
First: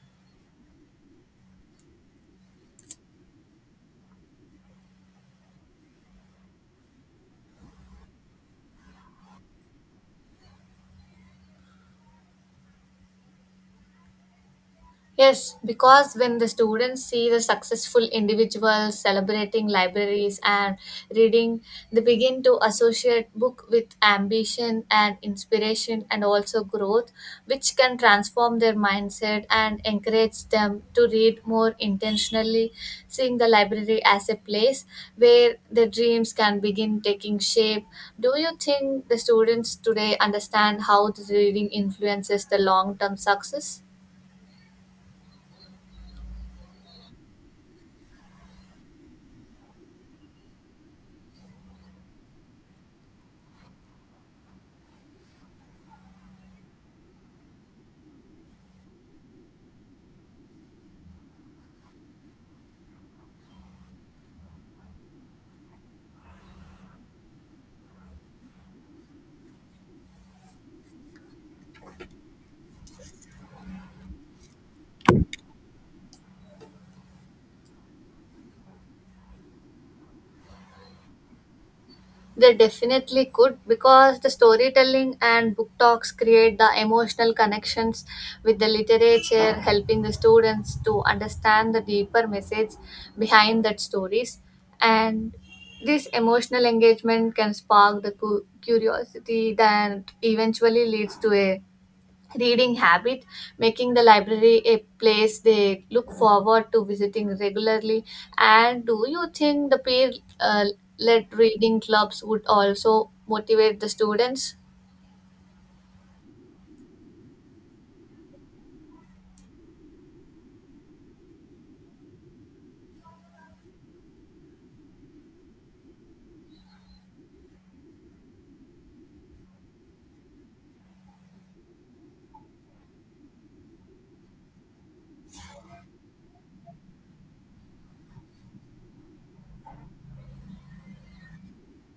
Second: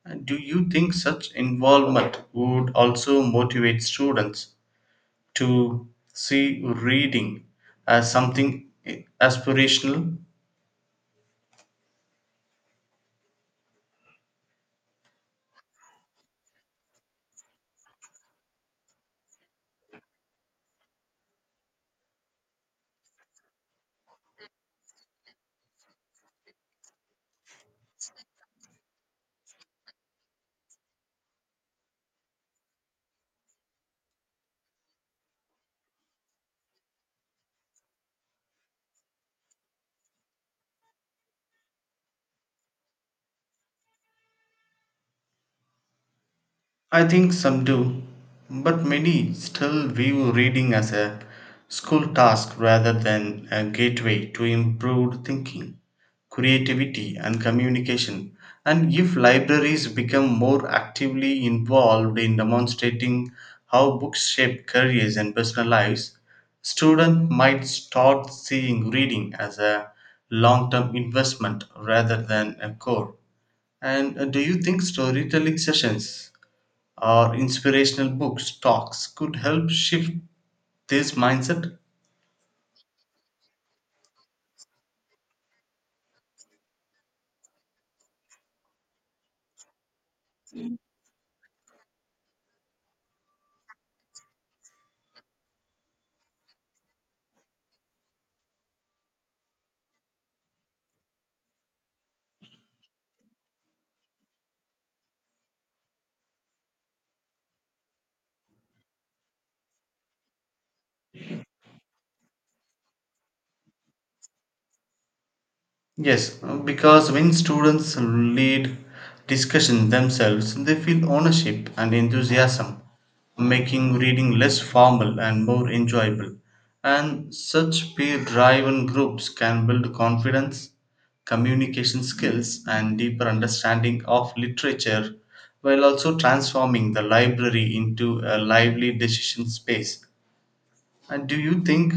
Speaker 2: And do you think such involvement would also motivate students to see reading as something aspirational?
Speaker 1: Yes, because when the students see the successful individuals celebrating libraries and reading, they begin to associate book with ambition and inspiration and also growth, which can transform their mindset and encourage them to read more intentionally, seeing the library as a place where their dreams can begin taking shape. Do you think the students today understand how the reading influences the long term success?
Speaker 2: I think some do, but many still view reading as a school task rather than a gateway to improved thinking, creativity, and communication. And if libraries become more actively involved in demonstrating how books shape careers and personal lives, students might start seeing reading as a long term investment rather than a chore. And do you think storytelling sessions or inspirational books, talks could help shift this mindset?
Speaker 1: They definitely could because the storytelling and book talks create the emotional connections with the literature, helping the students to understand the deeper message behind that stories. And this emotional engagement can spark the curiosity that eventually leads to a reading habit, making the library a place they look forward to visiting regularly. And do you think the peer uh, led reading clubs would also motivate the students?
Speaker 2: Yes, because when students lead discussions themselves, they feel ownership and enthusiasm, making reading less formal and more enjoyable. And such peer driven groups can build confidence, communication skills, and deeper understanding of literature, while also transforming the library into a lively decision space. And do you think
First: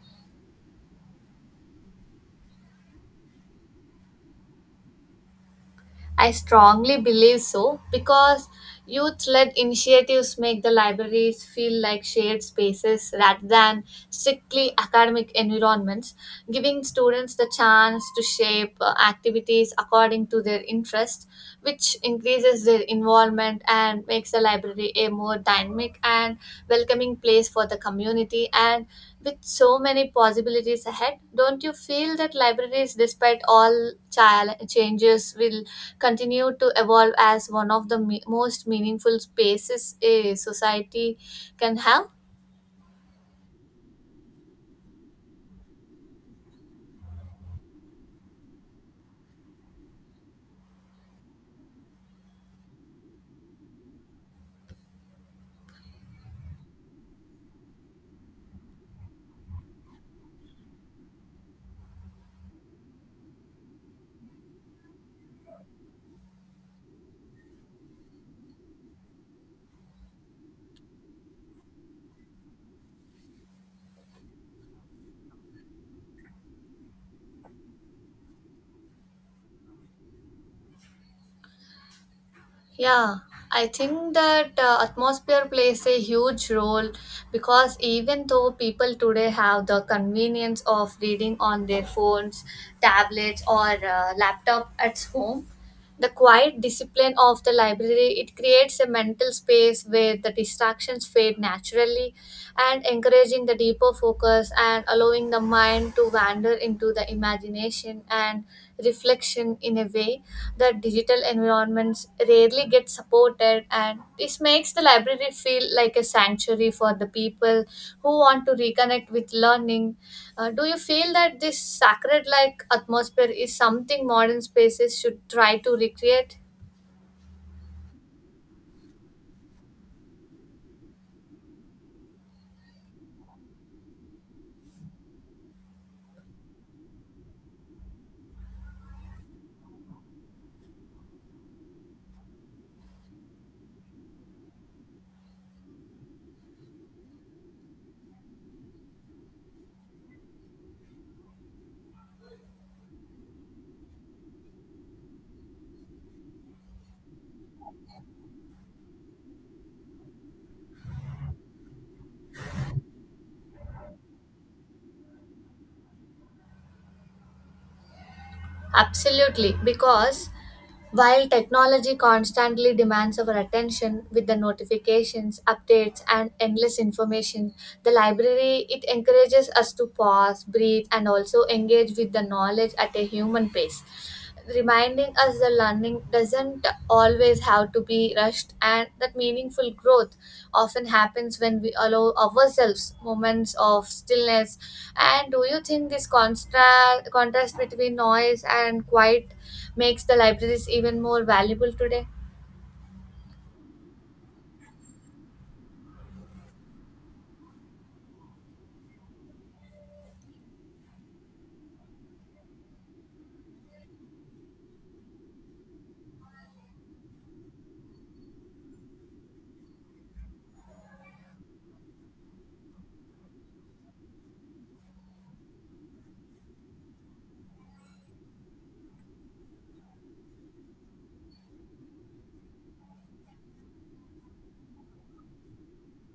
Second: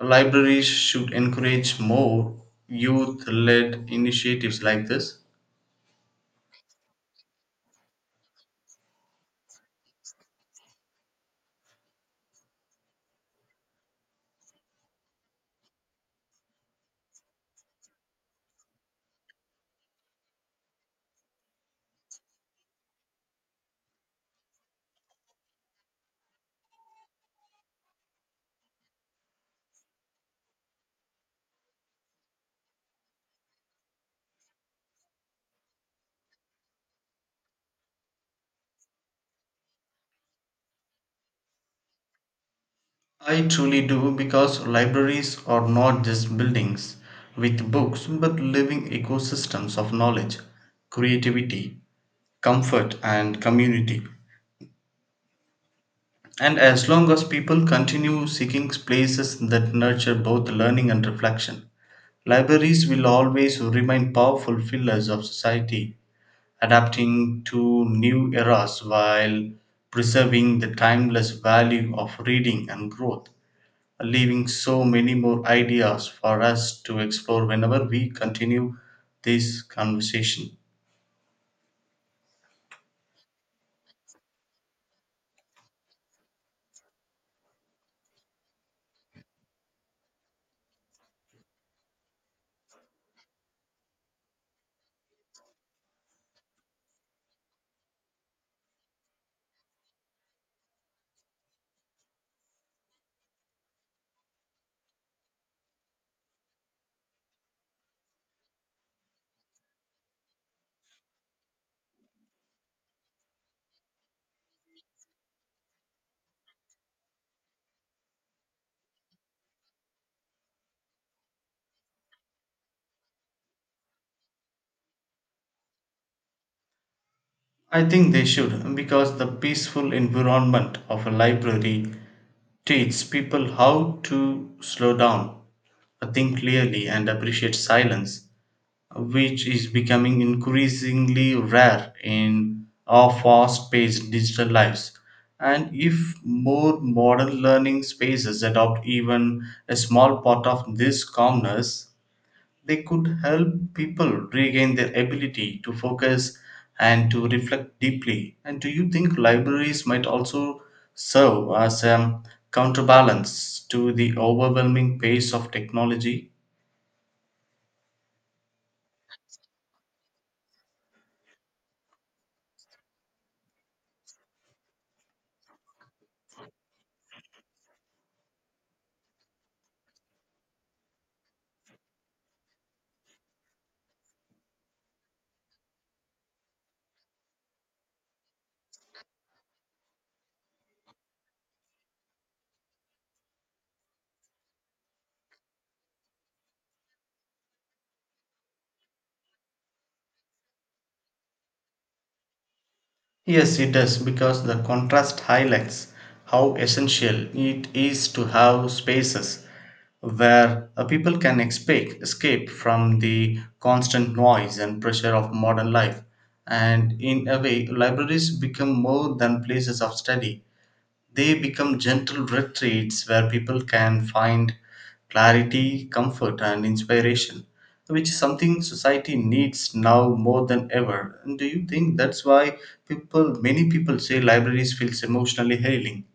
Speaker 2: libraries should encourage more youth led initiatives like this?
Speaker 1: I strongly believe so because youth led initiatives make the libraries feel like shared spaces rather than strictly academic environments, giving students the chance to shape activities according to their interests, which increases their involvement and makes the library a more dynamic and welcoming place for the community. And with so many possibilities ahead, don't you feel that libraries, despite all changes, will continue to evolve as one of the most meaningful spaces a society can have?
Speaker 2: I truly do, because libraries are not just buildings with books but living ecosystems of knowledge, creativity, comfort, and community. And as long as people continue seeking places that nurture both learning and reflection, libraries will always remain powerful pillars of society, adapting to new eras while preserving the timeless value of reading and growth, leaving so many more ideas for us to explore whenever we continue this conversation.
Speaker 1: Yeah, I think that atmosphere plays a huge role because even though people today have the convenience of reading on their phones, tablets, or laptop at home, the quiet discipline of the library it creates a mental space where the distractions fade naturally and encouraging the deeper focus and allowing the mind to wander into the imagination and reflection in a way that digital environments rarely get supported, and this makes the library feel like a sanctuary for the people who want to reconnect with learning. Do you feel that this sacred like atmosphere is something modern spaces should try to recreate?
Speaker 2: I think they should, because the peaceful environment of a library teaches people how to slow down, think clearly, and appreciate silence, which is becoming increasingly rare in our fast paced digital lives. And if more modern learning spaces adopt even a small part of this calmness, they could help people regain their ability to focus and to reflect deeply. And do you think libraries might also serve as a counterbalance to the overwhelming pace of technology?
Speaker 1: Absolutely, because while technology constantly demands our attention with the notifications, updates, and endless information, the library it encourages us to pause, breathe, and also engage with the knowledge at a human pace, reminding us that learning doesn't always have to be rushed and that meaningful growth often happens when we allow ourselves moments of stillness. And do you think this contrast between noise and quiet makes the libraries even more valuable today?
Speaker 2: Yes, it does, because the contrast highlights how essential it is to have spaces where, people can escape from the constant noise and pressure of modern life. And in a way, libraries become more than places of study, they become gentle retreats where people can find clarity, comfort, and inspiration, which is something society needs now more than ever. And do you think that's why many people say libraries feels emotionally healing?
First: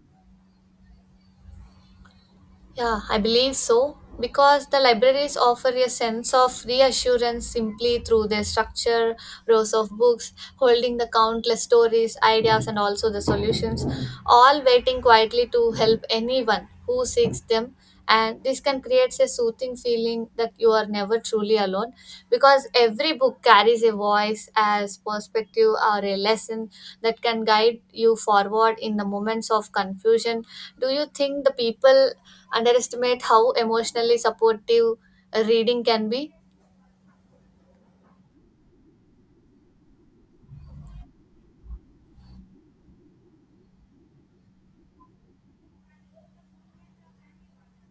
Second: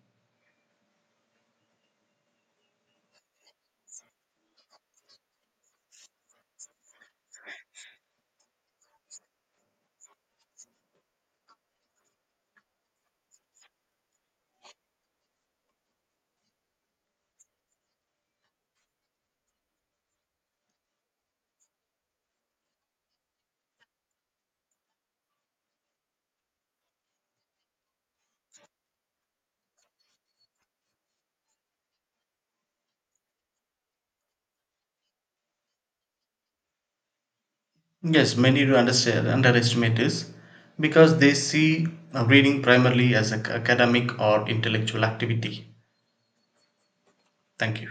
Speaker 1: Yeah, I believe so because the libraries offer a sense of reassurance simply through their structure, rows of books holding the countless stories, ideas, and also the solutions, all waiting quietly to help anyone who seeks them. And this can create a soothing feeling that you are never truly alone because every book carries a voice as perspective or a lesson that can guide you forward in the moments of confusion. Do you think the people underestimate how emotionally supportive reading can be?
Speaker 2: Yes, many underestimate this, because they see, reading primarily as an academic or intellectual activity. Thank you.